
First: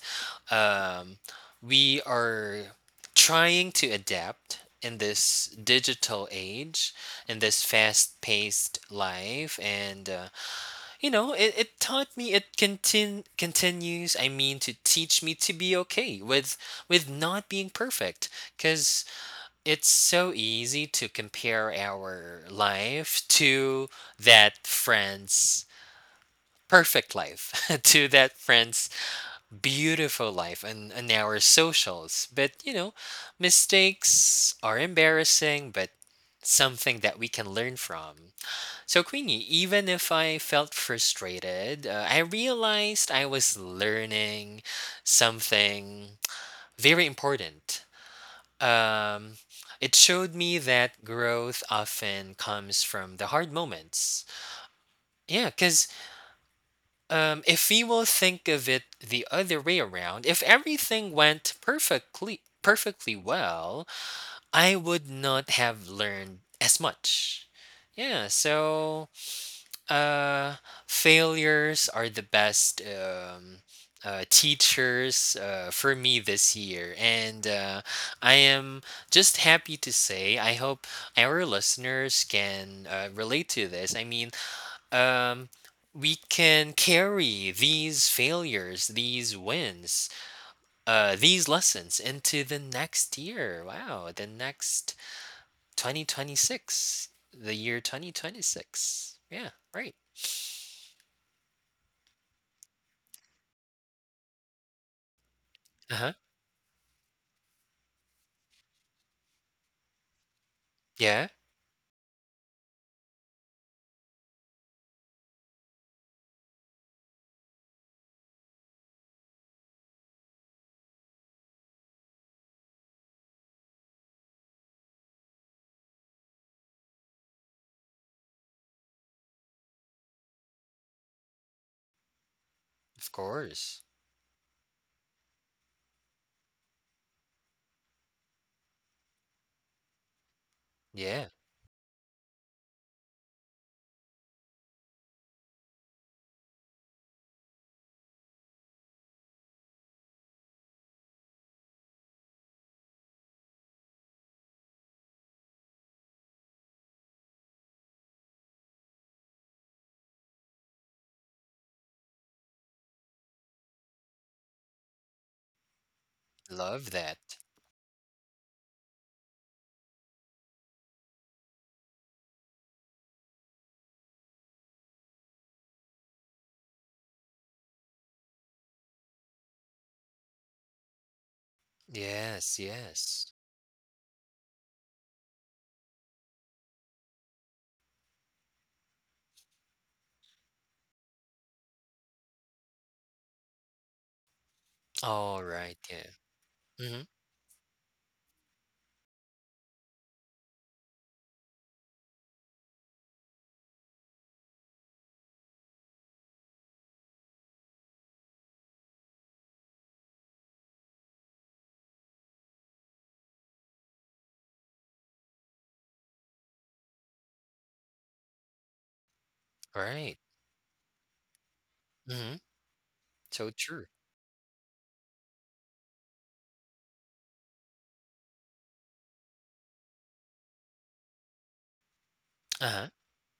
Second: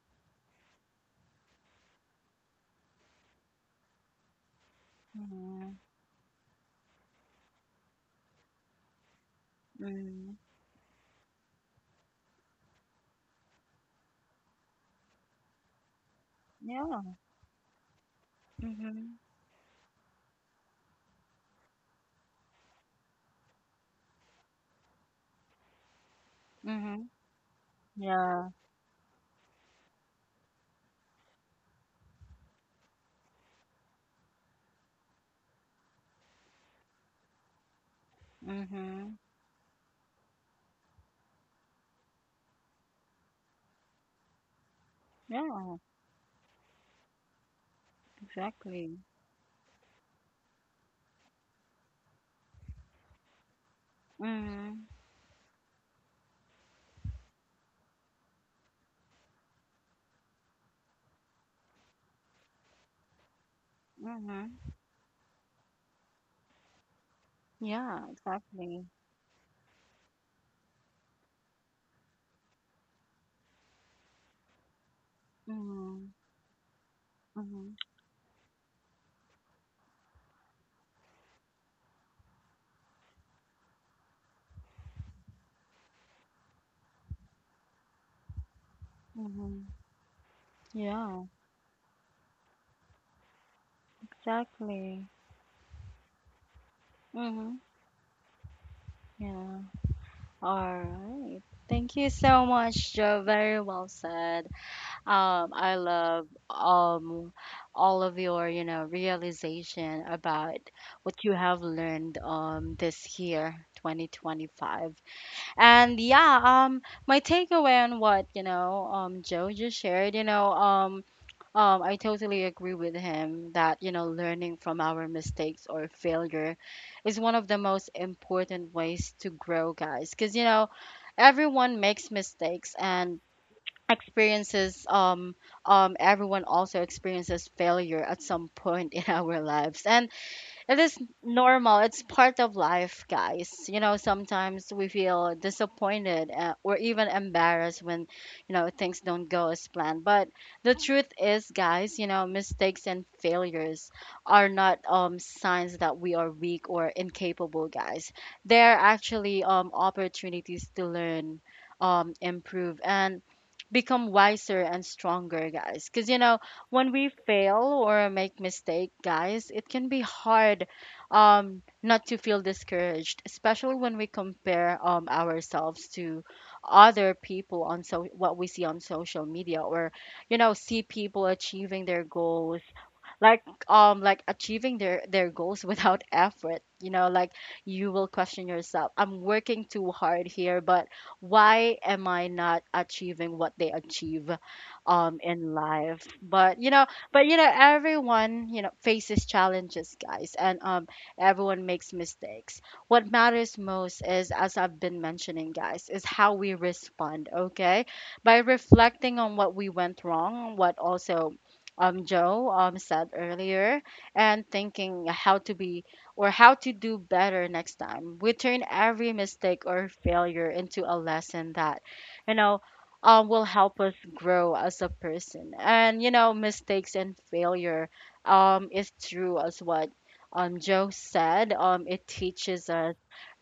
[SPEAKER 2] um, we are trying to adapt in this
[SPEAKER 1] Mhm.
[SPEAKER 2] digital age, in this fast paced life. And uh,
[SPEAKER 1] Mhm.
[SPEAKER 2] you know, it, it taught me it contin- continues, I mean, to teach me to be okay with with
[SPEAKER 1] Yeah.
[SPEAKER 2] not being perfect cuz
[SPEAKER 1] Mhm.
[SPEAKER 2] it's so easy to compare our life to that friend's
[SPEAKER 1] Mhm.
[SPEAKER 2] perfect life, to that
[SPEAKER 1] Yeah.
[SPEAKER 2] friend's beautiful life and, and our socials. But, you know, mistakes are embarrassing, but something that we can learn from. So,
[SPEAKER 1] Mhm.
[SPEAKER 2] Queenie, even if I felt frustrated, uh, I realized I was learning
[SPEAKER 1] Yeah.
[SPEAKER 2] something very important.
[SPEAKER 1] Exactly.
[SPEAKER 2] Um, it showed me that growth often comes from the hard moments.
[SPEAKER 1] Mhm.
[SPEAKER 2] Yeah, because um, if we will think of it the other way around, if everything went perfectly, perfectly well,
[SPEAKER 1] Mhm.
[SPEAKER 2] I would not have learned as much.
[SPEAKER 1] Yeah.
[SPEAKER 2] Yeah,
[SPEAKER 1] Exactly.
[SPEAKER 2] so Uh, failures are the best um, uh, teachers uh, for
[SPEAKER 1] Mhm.
[SPEAKER 2] me this year. And
[SPEAKER 1] Mhm.
[SPEAKER 2] uh, I am just happy to say, I hope our listeners can uh, relate to this. I mean, um, we can carry these failures, these
[SPEAKER 1] Mhm.
[SPEAKER 2] wins, uh,
[SPEAKER 1] Yeah.
[SPEAKER 2] these lessons into the next year. Wow, the next
[SPEAKER 1] Exactly.
[SPEAKER 2] twenty twenty-six,
[SPEAKER 1] Mhm.
[SPEAKER 2] the year twenty twenty-six. Yeah,
[SPEAKER 1] Yeah.
[SPEAKER 2] right.
[SPEAKER 1] All right. Thank you so much, Joe. Very well said. Um, I
[SPEAKER 2] Uh huh.
[SPEAKER 1] love um all of your, you know, realization about what you
[SPEAKER 2] Yeah.
[SPEAKER 1] have learned um this year, twenty twenty-five. And yeah, um, my takeaway on what, you know, um, Joe just shared, you know, um, um, I totally agree with him that, you know, learning from our mistakes or failure is one of the most important ways to grow, guys. Because, you know, everyone makes mistakes
[SPEAKER 2] Of
[SPEAKER 1] and
[SPEAKER 2] course.
[SPEAKER 1] experiences, um, um, everyone also experiences failure at some point in our lives. And it is
[SPEAKER 2] Yeah.
[SPEAKER 1] normal. It's part of life, guys. You know, sometimes we feel disappointed, uh, or even embarrassed when, you know, things don't go as planned. But the truth is, guys, you know, mistakes and failures are not um signs that we are weak or incapable, guys. They are actually um opportunities to learn, um improve and become wiser and stronger, guys. Cuz you know,
[SPEAKER 2] Love
[SPEAKER 1] when we
[SPEAKER 2] that.
[SPEAKER 1] fail or make mistake, guys, it can be hard, um, not to feel discouraged, especially when we compare, um, ourselves to other people on so what we see on social media, or you know, see people achieving their
[SPEAKER 2] Yes,
[SPEAKER 1] goals,
[SPEAKER 2] yes.
[SPEAKER 1] like um like achieving their their goals without effort, you know, like you will question yourself, I'm working too hard here, but why am I not achieving what they achieve um
[SPEAKER 2] All
[SPEAKER 1] in
[SPEAKER 2] right.
[SPEAKER 1] life.
[SPEAKER 2] Yeah.
[SPEAKER 1] But you know,
[SPEAKER 2] Mm-hmm.
[SPEAKER 1] but you know, everyone, you know, faces challenges, guys. And um everyone makes mistakes. What matters most is, as I've been mentioning, guys, is how we respond. Okay, by reflecting on what we went wrong, what also um, Joe um, said earlier, and thinking how to be or how to do better next time. We turn every mistake or
[SPEAKER 2] Right.
[SPEAKER 1] failure into a lesson that, you
[SPEAKER 2] Mm-hmm.
[SPEAKER 1] know, um, will
[SPEAKER 2] So
[SPEAKER 1] help
[SPEAKER 2] true.
[SPEAKER 1] us grow as a person. And, you know, mistakes and failure, um, is true as what um, Joe said. Um, it teaches
[SPEAKER 2] Uh-huh.
[SPEAKER 1] us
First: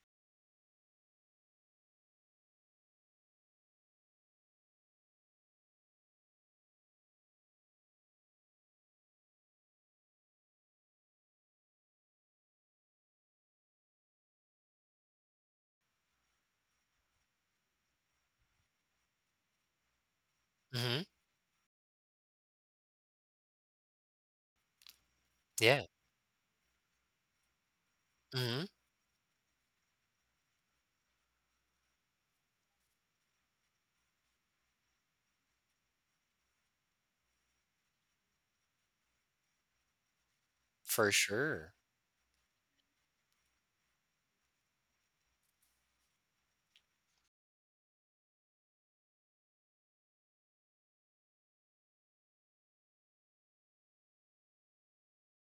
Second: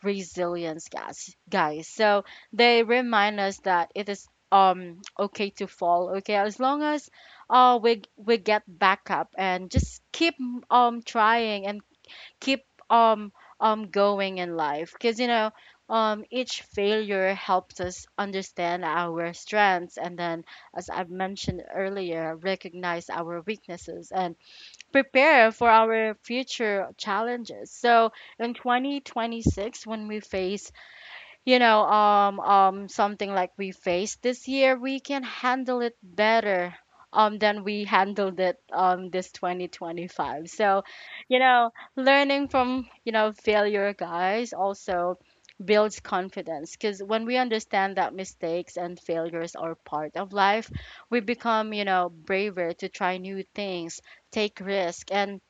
[SPEAKER 1] resilience, guys. Guys, so they remind us that it is um okay to fall. Okay, as long as oh we we get back up and just keep um trying and keep um um going in life, because you know um each failure helps us understand our strengths, and then as
[SPEAKER 2] Mm-hmm.
[SPEAKER 1] I've mentioned earlier, recognize our weaknesses and prepare for
[SPEAKER 2] Yeah.
[SPEAKER 1] our future challenges. So in
[SPEAKER 2] Mm-hmm.
[SPEAKER 1] twenty twenty-six, when we face, you know, um, um, something like we faced this year, we can handle it better, um, than we handled it, um, this twenty twenty-five. So,
[SPEAKER 2] For
[SPEAKER 1] you know,
[SPEAKER 2] sure.
[SPEAKER 1] learning from, you know, failure, guys, also builds confidence, because when we understand that mistakes and failures are part of life, we become, you know, braver to try new things, take risk, and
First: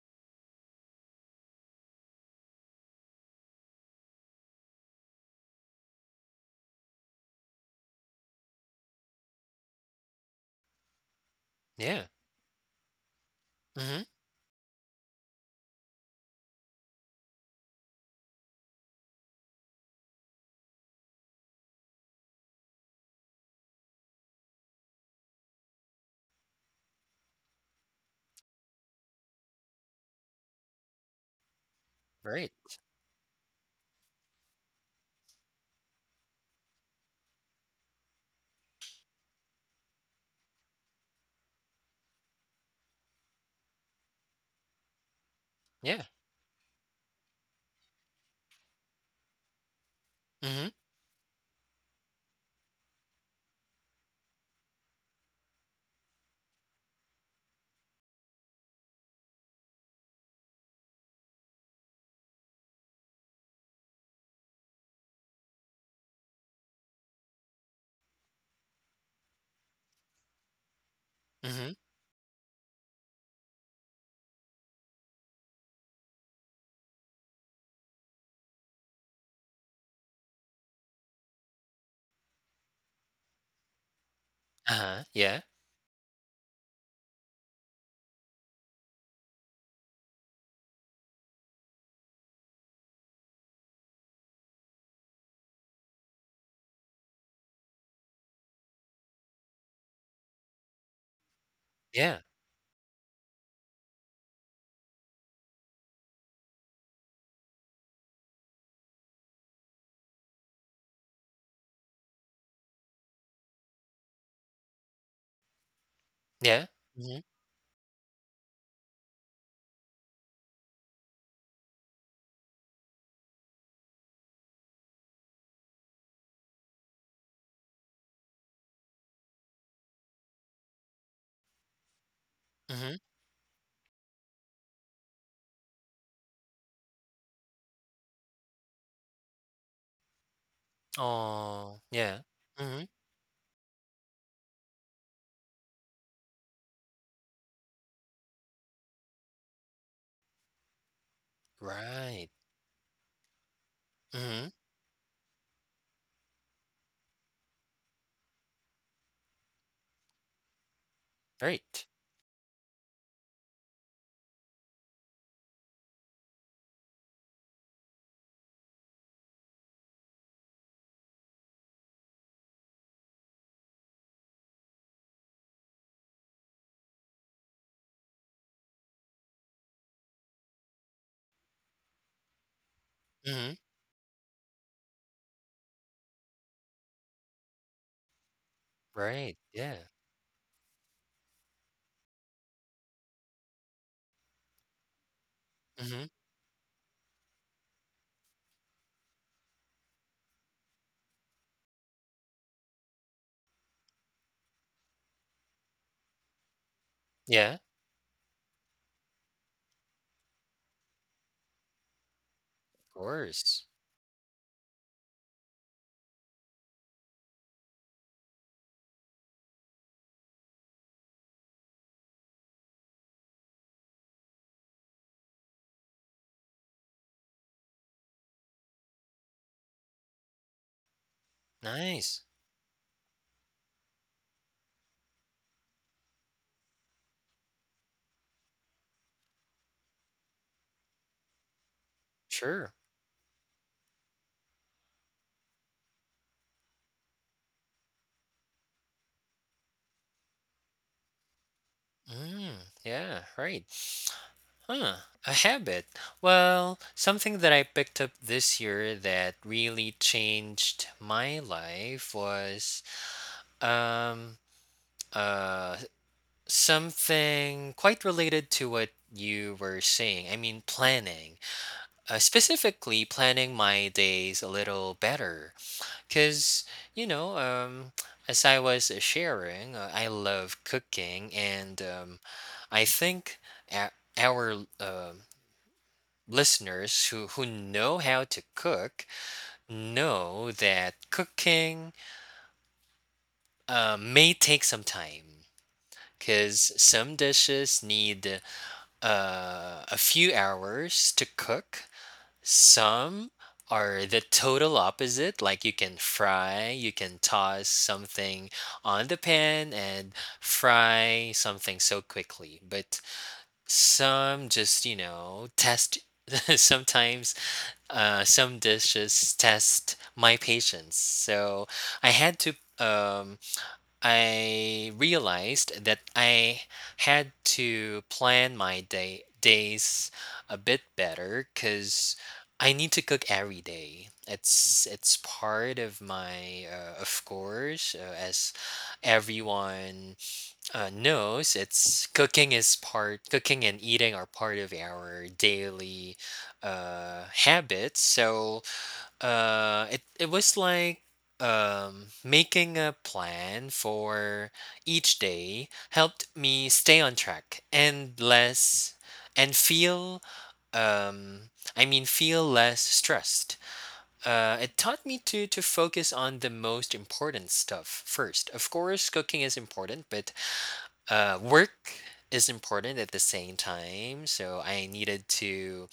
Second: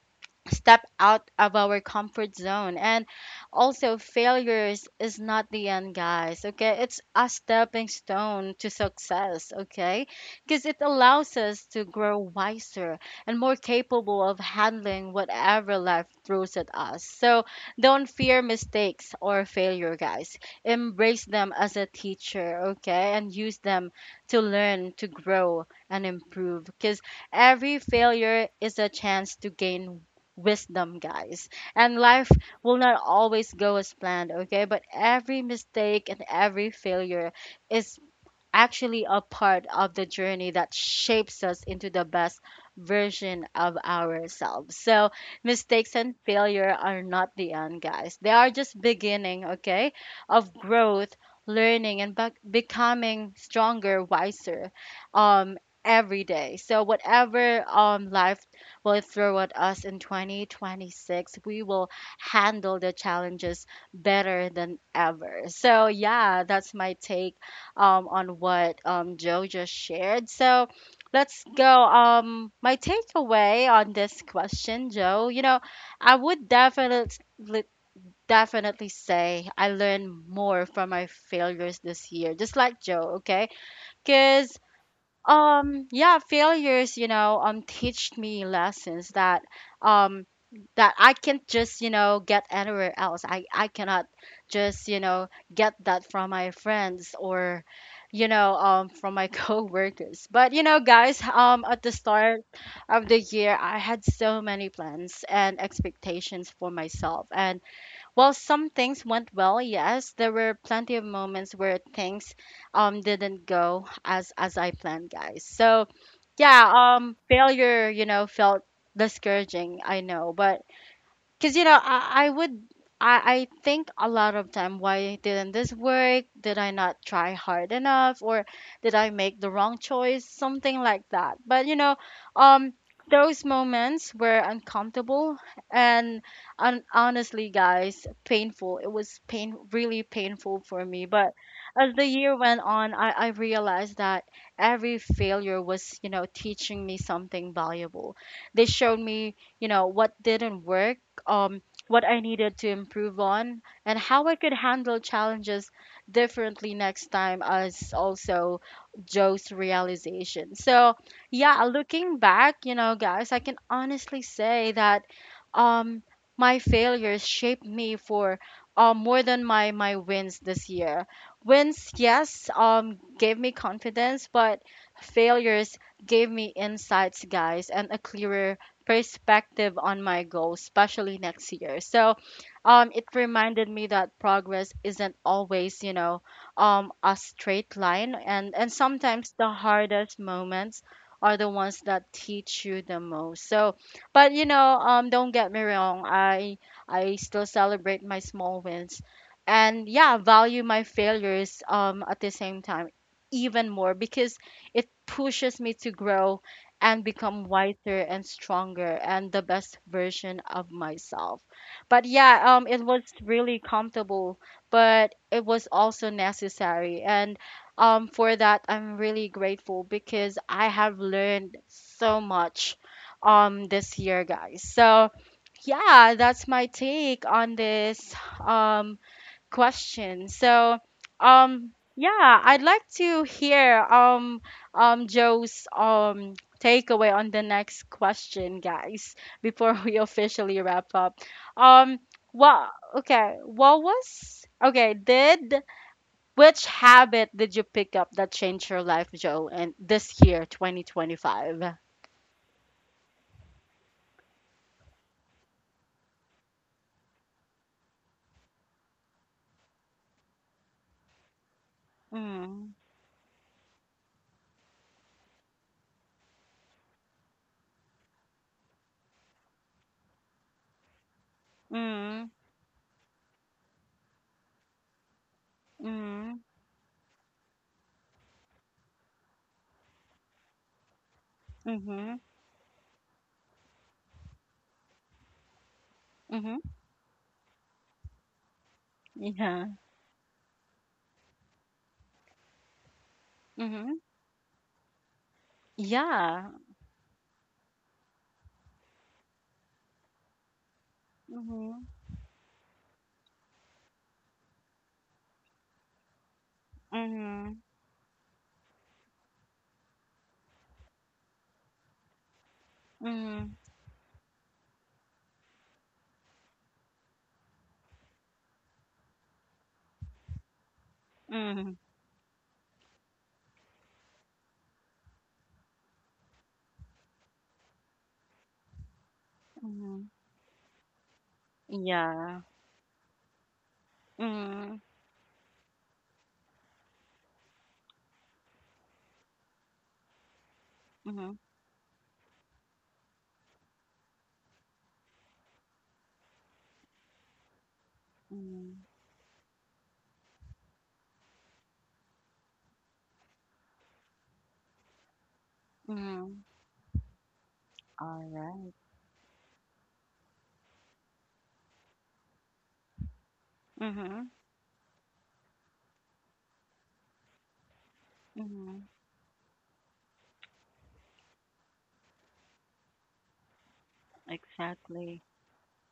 [SPEAKER 1] step out of our comfort zone. And also failures is not the end, guys. Okay, it's a stepping stone to success, okay, because it allows us to
[SPEAKER 2] Yeah.
[SPEAKER 1] grow wiser and more
[SPEAKER 2] Mm-hmm.
[SPEAKER 1] capable of handling whatever life throws at us. So don't fear mistakes or failure, guys. Embrace them as a teacher, okay, and use them to learn, to grow and improve, because every failure is a chance to gain wisdom, guys. And life
[SPEAKER 2] Right.
[SPEAKER 1] will not always go as planned, okay? But every mistake and every failure is actually a part of the journey that shapes us into the best version of ourselves. So, mistakes
[SPEAKER 2] Yeah.
[SPEAKER 1] and failure are not the end, guys. They are just beginning, okay, of
[SPEAKER 2] Mm-hmm.
[SPEAKER 1] growth, learning, and bec- becoming stronger, wiser, um, every day. So, whatever um life will throw at us in twenty twenty-six, we will handle the challenges better than ever. So, yeah, that's my take um, on what um, Joe just shared. So let's go.
[SPEAKER 2] Mm-hmm.
[SPEAKER 1] Um, my takeaway on this question, Joe, you know, I would definitely definitely say I learned more from my failures this year, just like Joe, okay? Because
[SPEAKER 2] Uh-huh. Yeah.
[SPEAKER 1] um yeah, failures, you know um teach me lessons that um that I can't just, you know, get anywhere else. I i cannot just, you know, get that from my friends or, you know, um from my coworkers. But you know, guys, um at the
[SPEAKER 2] Yeah.
[SPEAKER 1] start of the year, I had so many plans and expectations for myself, and while some things went well, yes, there were plenty of moments where things um didn't go as as I planned, guys. So,
[SPEAKER 2] Yeah.
[SPEAKER 1] yeah, um
[SPEAKER 2] Mm-hmm.
[SPEAKER 1] failure, you know, felt discouraging, I know, but because you know, I, I would I, I think a lot of time, why didn't this work? Did I not try hard enough, or did I make the wrong choice? Something like that. But you know, um
[SPEAKER 2] Mm-hmm.
[SPEAKER 1] those moments were uncomfortable and un- honestly, guys, painful. It was pain, really painful for me, but
[SPEAKER 2] Oh,
[SPEAKER 1] as the
[SPEAKER 2] yeah.
[SPEAKER 1] year went
[SPEAKER 2] Mm-hmm.
[SPEAKER 1] on, I, I realized that every failure was, you know, teaching me something valuable. They showed me, you know, what didn't work, um, what I
[SPEAKER 2] Right.
[SPEAKER 1] needed to improve on, and how I
[SPEAKER 2] Mm-hmm.
[SPEAKER 1] could handle challenges differently next time, as also Joe's realization. So, yeah,
[SPEAKER 2] Right.
[SPEAKER 1] looking back, you know, guys, I can honestly say that um, my failures shaped me for um, more than my, my wins this year. Wins, yes, um, gave me confidence, but failures gave me insights, guys, and a clearer perspective on my goals, especially next year. So, um, it
[SPEAKER 2] Mm-hmm.
[SPEAKER 1] reminded me that progress isn't always, you know, um, a straight line, and and sometimes
[SPEAKER 2] Right.
[SPEAKER 1] the
[SPEAKER 2] Yeah.
[SPEAKER 1] hardest moments are the ones that teach you the most. So, but you know, um, don't get me wrong,
[SPEAKER 2] Mm-hmm.
[SPEAKER 1] I I still celebrate my small wins, and yeah, value my failures um at the same time even more because it pushes me to grow and become
[SPEAKER 2] Yeah. Of
[SPEAKER 1] wiser and stronger and the best version of myself. But yeah, um, it was really
[SPEAKER 2] course.
[SPEAKER 1] comfortable, but it was also necessary. And um, for that, I'm really grateful because I have learned so much um this year, guys. So yeah, that's my take on this um question. So, um,
[SPEAKER 2] Nice.
[SPEAKER 1] yeah, I'd like to hear um um Joe's um takeaway on the next question, guys, before we officially wrap up. Um, what
[SPEAKER 2] Sure.
[SPEAKER 1] okay, what was okay, did which habit did you pick up that changed your life, Joe, and this year, twenty twenty-five?
[SPEAKER 2] Mm, yeah, right. Huh, a habit. Well, something that I picked up this year that really changed my life
[SPEAKER 1] Mm,
[SPEAKER 2] was um uh something quite related to what you were saying. I mean, planning. Uh,
[SPEAKER 1] mm,
[SPEAKER 2] specifically planning my days a little better
[SPEAKER 1] mm,
[SPEAKER 2] cuz you know, um as I was sharing, uh, I love cooking and
[SPEAKER 1] mm-hmm,
[SPEAKER 2] um I think a- our um
[SPEAKER 1] mm-hmm,
[SPEAKER 2] listeners who, who know how to cook
[SPEAKER 1] yeah,
[SPEAKER 2] know that cooking
[SPEAKER 1] mm-hmm,
[SPEAKER 2] uh, may take some time
[SPEAKER 1] yeah,
[SPEAKER 2] because some dishes need uh, a few hours to cook.
[SPEAKER 1] mm-hmm.
[SPEAKER 2] Some are the total opposite, like you can fry, you can
[SPEAKER 1] Mm-hmm.
[SPEAKER 2] toss something on the pan and fry something so quickly. But
[SPEAKER 1] Mhm,
[SPEAKER 2] some just, you know, test sometimes Uh, some dishes test my patience. So
[SPEAKER 1] mhm,
[SPEAKER 2] I had to, um, I realized that I had to plan my day days
[SPEAKER 1] mhm.
[SPEAKER 2] a bit better because
[SPEAKER 1] Yeah.
[SPEAKER 2] I need to cook every day.
[SPEAKER 1] Mhm,
[SPEAKER 2] It's it's part of my, uh, of course, uh, as everyone uh, no,
[SPEAKER 1] mhm,
[SPEAKER 2] it's it's- cooking is part cooking and eating are part of our daily uh habits. So
[SPEAKER 1] mhm,
[SPEAKER 2] uh it it was like um making a plan for each day helped
[SPEAKER 1] mhm.
[SPEAKER 2] me stay on track and
[SPEAKER 1] All right.
[SPEAKER 2] less and feel um I mean feel less stressed.
[SPEAKER 1] Mhm,
[SPEAKER 2] Uh, it taught me to to focus on the most important stuff first. Of
[SPEAKER 1] mhm.
[SPEAKER 2] course, cooking is important, but uh, work is important at the same time so I
[SPEAKER 1] Exactly.
[SPEAKER 2] needed to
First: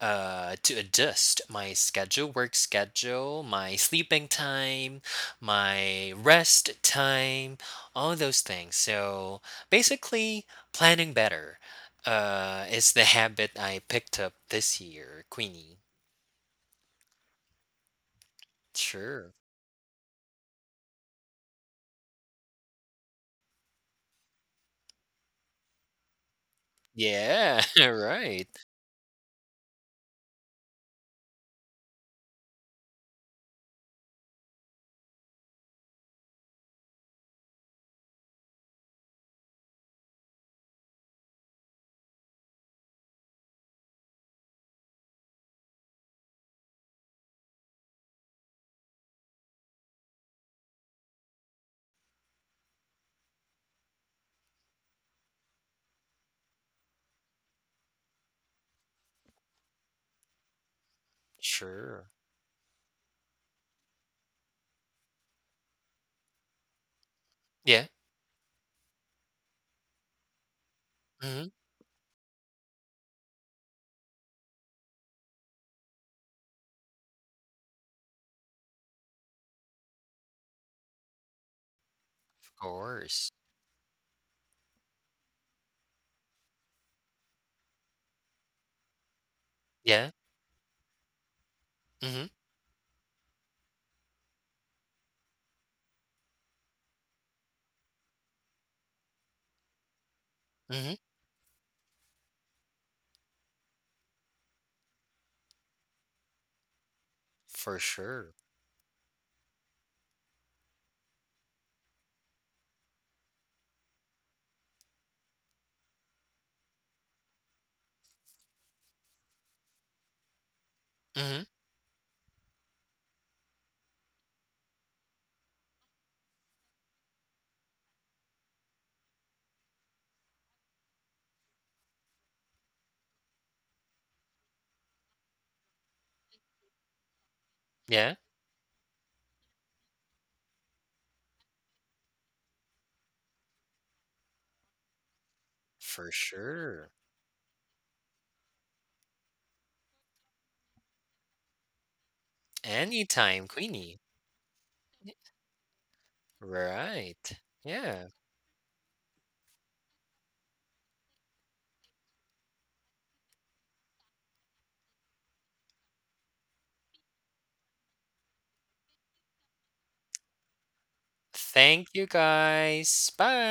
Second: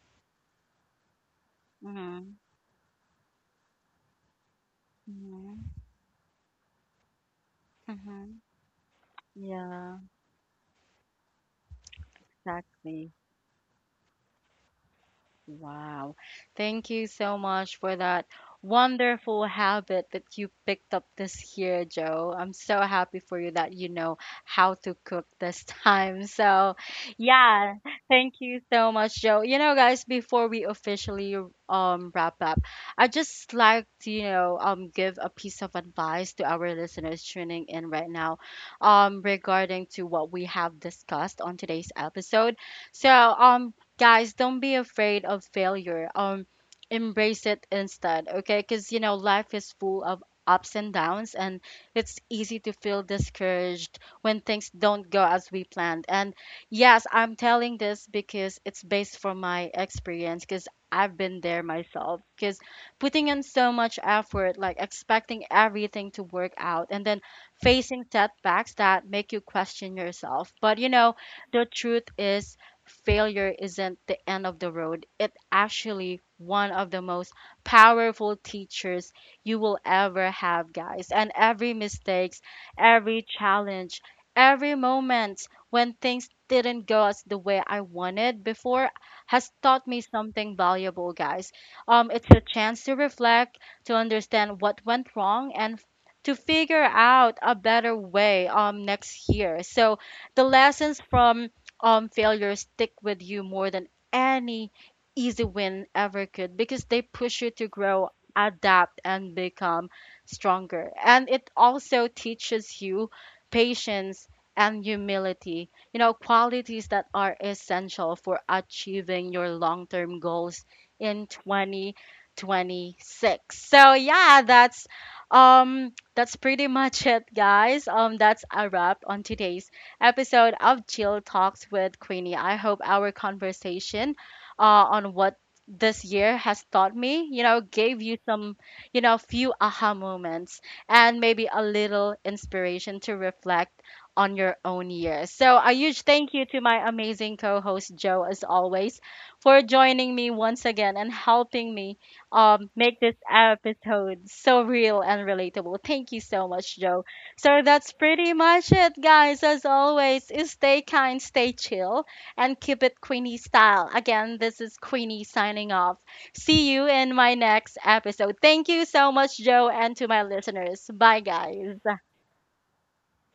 [SPEAKER 2] uh to adjust my schedule
[SPEAKER 1] Mhm,
[SPEAKER 2] work schedule my sleeping time
[SPEAKER 1] mhm,
[SPEAKER 2] my rest time all those
[SPEAKER 1] mhm.
[SPEAKER 2] things so
[SPEAKER 1] Yeah,
[SPEAKER 2] basically planning better uh is the
[SPEAKER 1] exactly.
[SPEAKER 2] habit I picked up this year queenie
[SPEAKER 1] Wow. Thank you so much for that
[SPEAKER 2] sure
[SPEAKER 1] wonderful habit that you picked up this year, Joe. I'm so happy for you that you know how to cook this time. So,
[SPEAKER 2] yeah
[SPEAKER 1] yeah, thank
[SPEAKER 2] right
[SPEAKER 1] you so much, Joe. You know, guys, before we officially um wrap up, I just like to, you know, um give a piece of advice to our listeners tuning in right now um regarding to what we have discussed on today's episode. So, um, guys, don't be afraid of failure. Um embrace it instead, okay? Because you know, life is full of ups and downs, and it's easy to feel discouraged when things don't go as we planned. And yes, I'm telling this because it's based from my experience, because I've been there
[SPEAKER 2] sure
[SPEAKER 1] myself, because putting in so much effort, like expecting everything to work out, and then
[SPEAKER 2] yeah
[SPEAKER 1] facing setbacks that make you question yourself. But you know,
[SPEAKER 2] hmm
[SPEAKER 1] the truth is, failure isn't the end of the road. It's actually one of the most powerful teachers you will ever have, guys. And every mistakes,
[SPEAKER 2] of
[SPEAKER 1] every
[SPEAKER 2] course
[SPEAKER 1] challenge, every moment when things didn't go as the way I wanted before has taught me
[SPEAKER 2] yeah
[SPEAKER 1] something valuable, guys. Um,
[SPEAKER 2] hmm
[SPEAKER 1] it's a chance to reflect, to understand what went wrong, and to figure out a better way um next year. So the
[SPEAKER 2] hmm
[SPEAKER 1] lessons from um failures stick with you more than any easy win ever could, because they push you to
[SPEAKER 2] for
[SPEAKER 1] grow,
[SPEAKER 2] sure
[SPEAKER 1] adapt, and become stronger. And it also teaches you patience and humility, you know, qualities that are essential for achieving your long-term goals in
[SPEAKER 2] hmm
[SPEAKER 1] twenty twenty-six. So yeah, that's um that's pretty much it, guys. Um that's a wrap on today's episode of Chill Talks with Queenie. I hope our conversation uh, on what this year has taught me, you know, gave
[SPEAKER 2] Yeah,
[SPEAKER 1] you some, you know, few aha moments and maybe a little inspiration to reflect on your own year. So, a huge
[SPEAKER 2] for
[SPEAKER 1] thank you to my
[SPEAKER 2] sure.
[SPEAKER 1] amazing co host, Joe, as always, for joining me once again and helping me um, make this
[SPEAKER 2] Anytime, Queenie.
[SPEAKER 1] episode so real and relatable. Thank you so much, Joe.
[SPEAKER 2] Right.
[SPEAKER 1] So that's
[SPEAKER 2] Yeah.
[SPEAKER 1] pretty much it, guys. As always, stay kind, stay chill, and keep it Queenie style. Again, this is Queenie signing off. See you in my next episode. Thank you so much, Joe, and to my listeners. Bye,
[SPEAKER 2] Thank
[SPEAKER 1] guys.
[SPEAKER 2] you guys. Bye.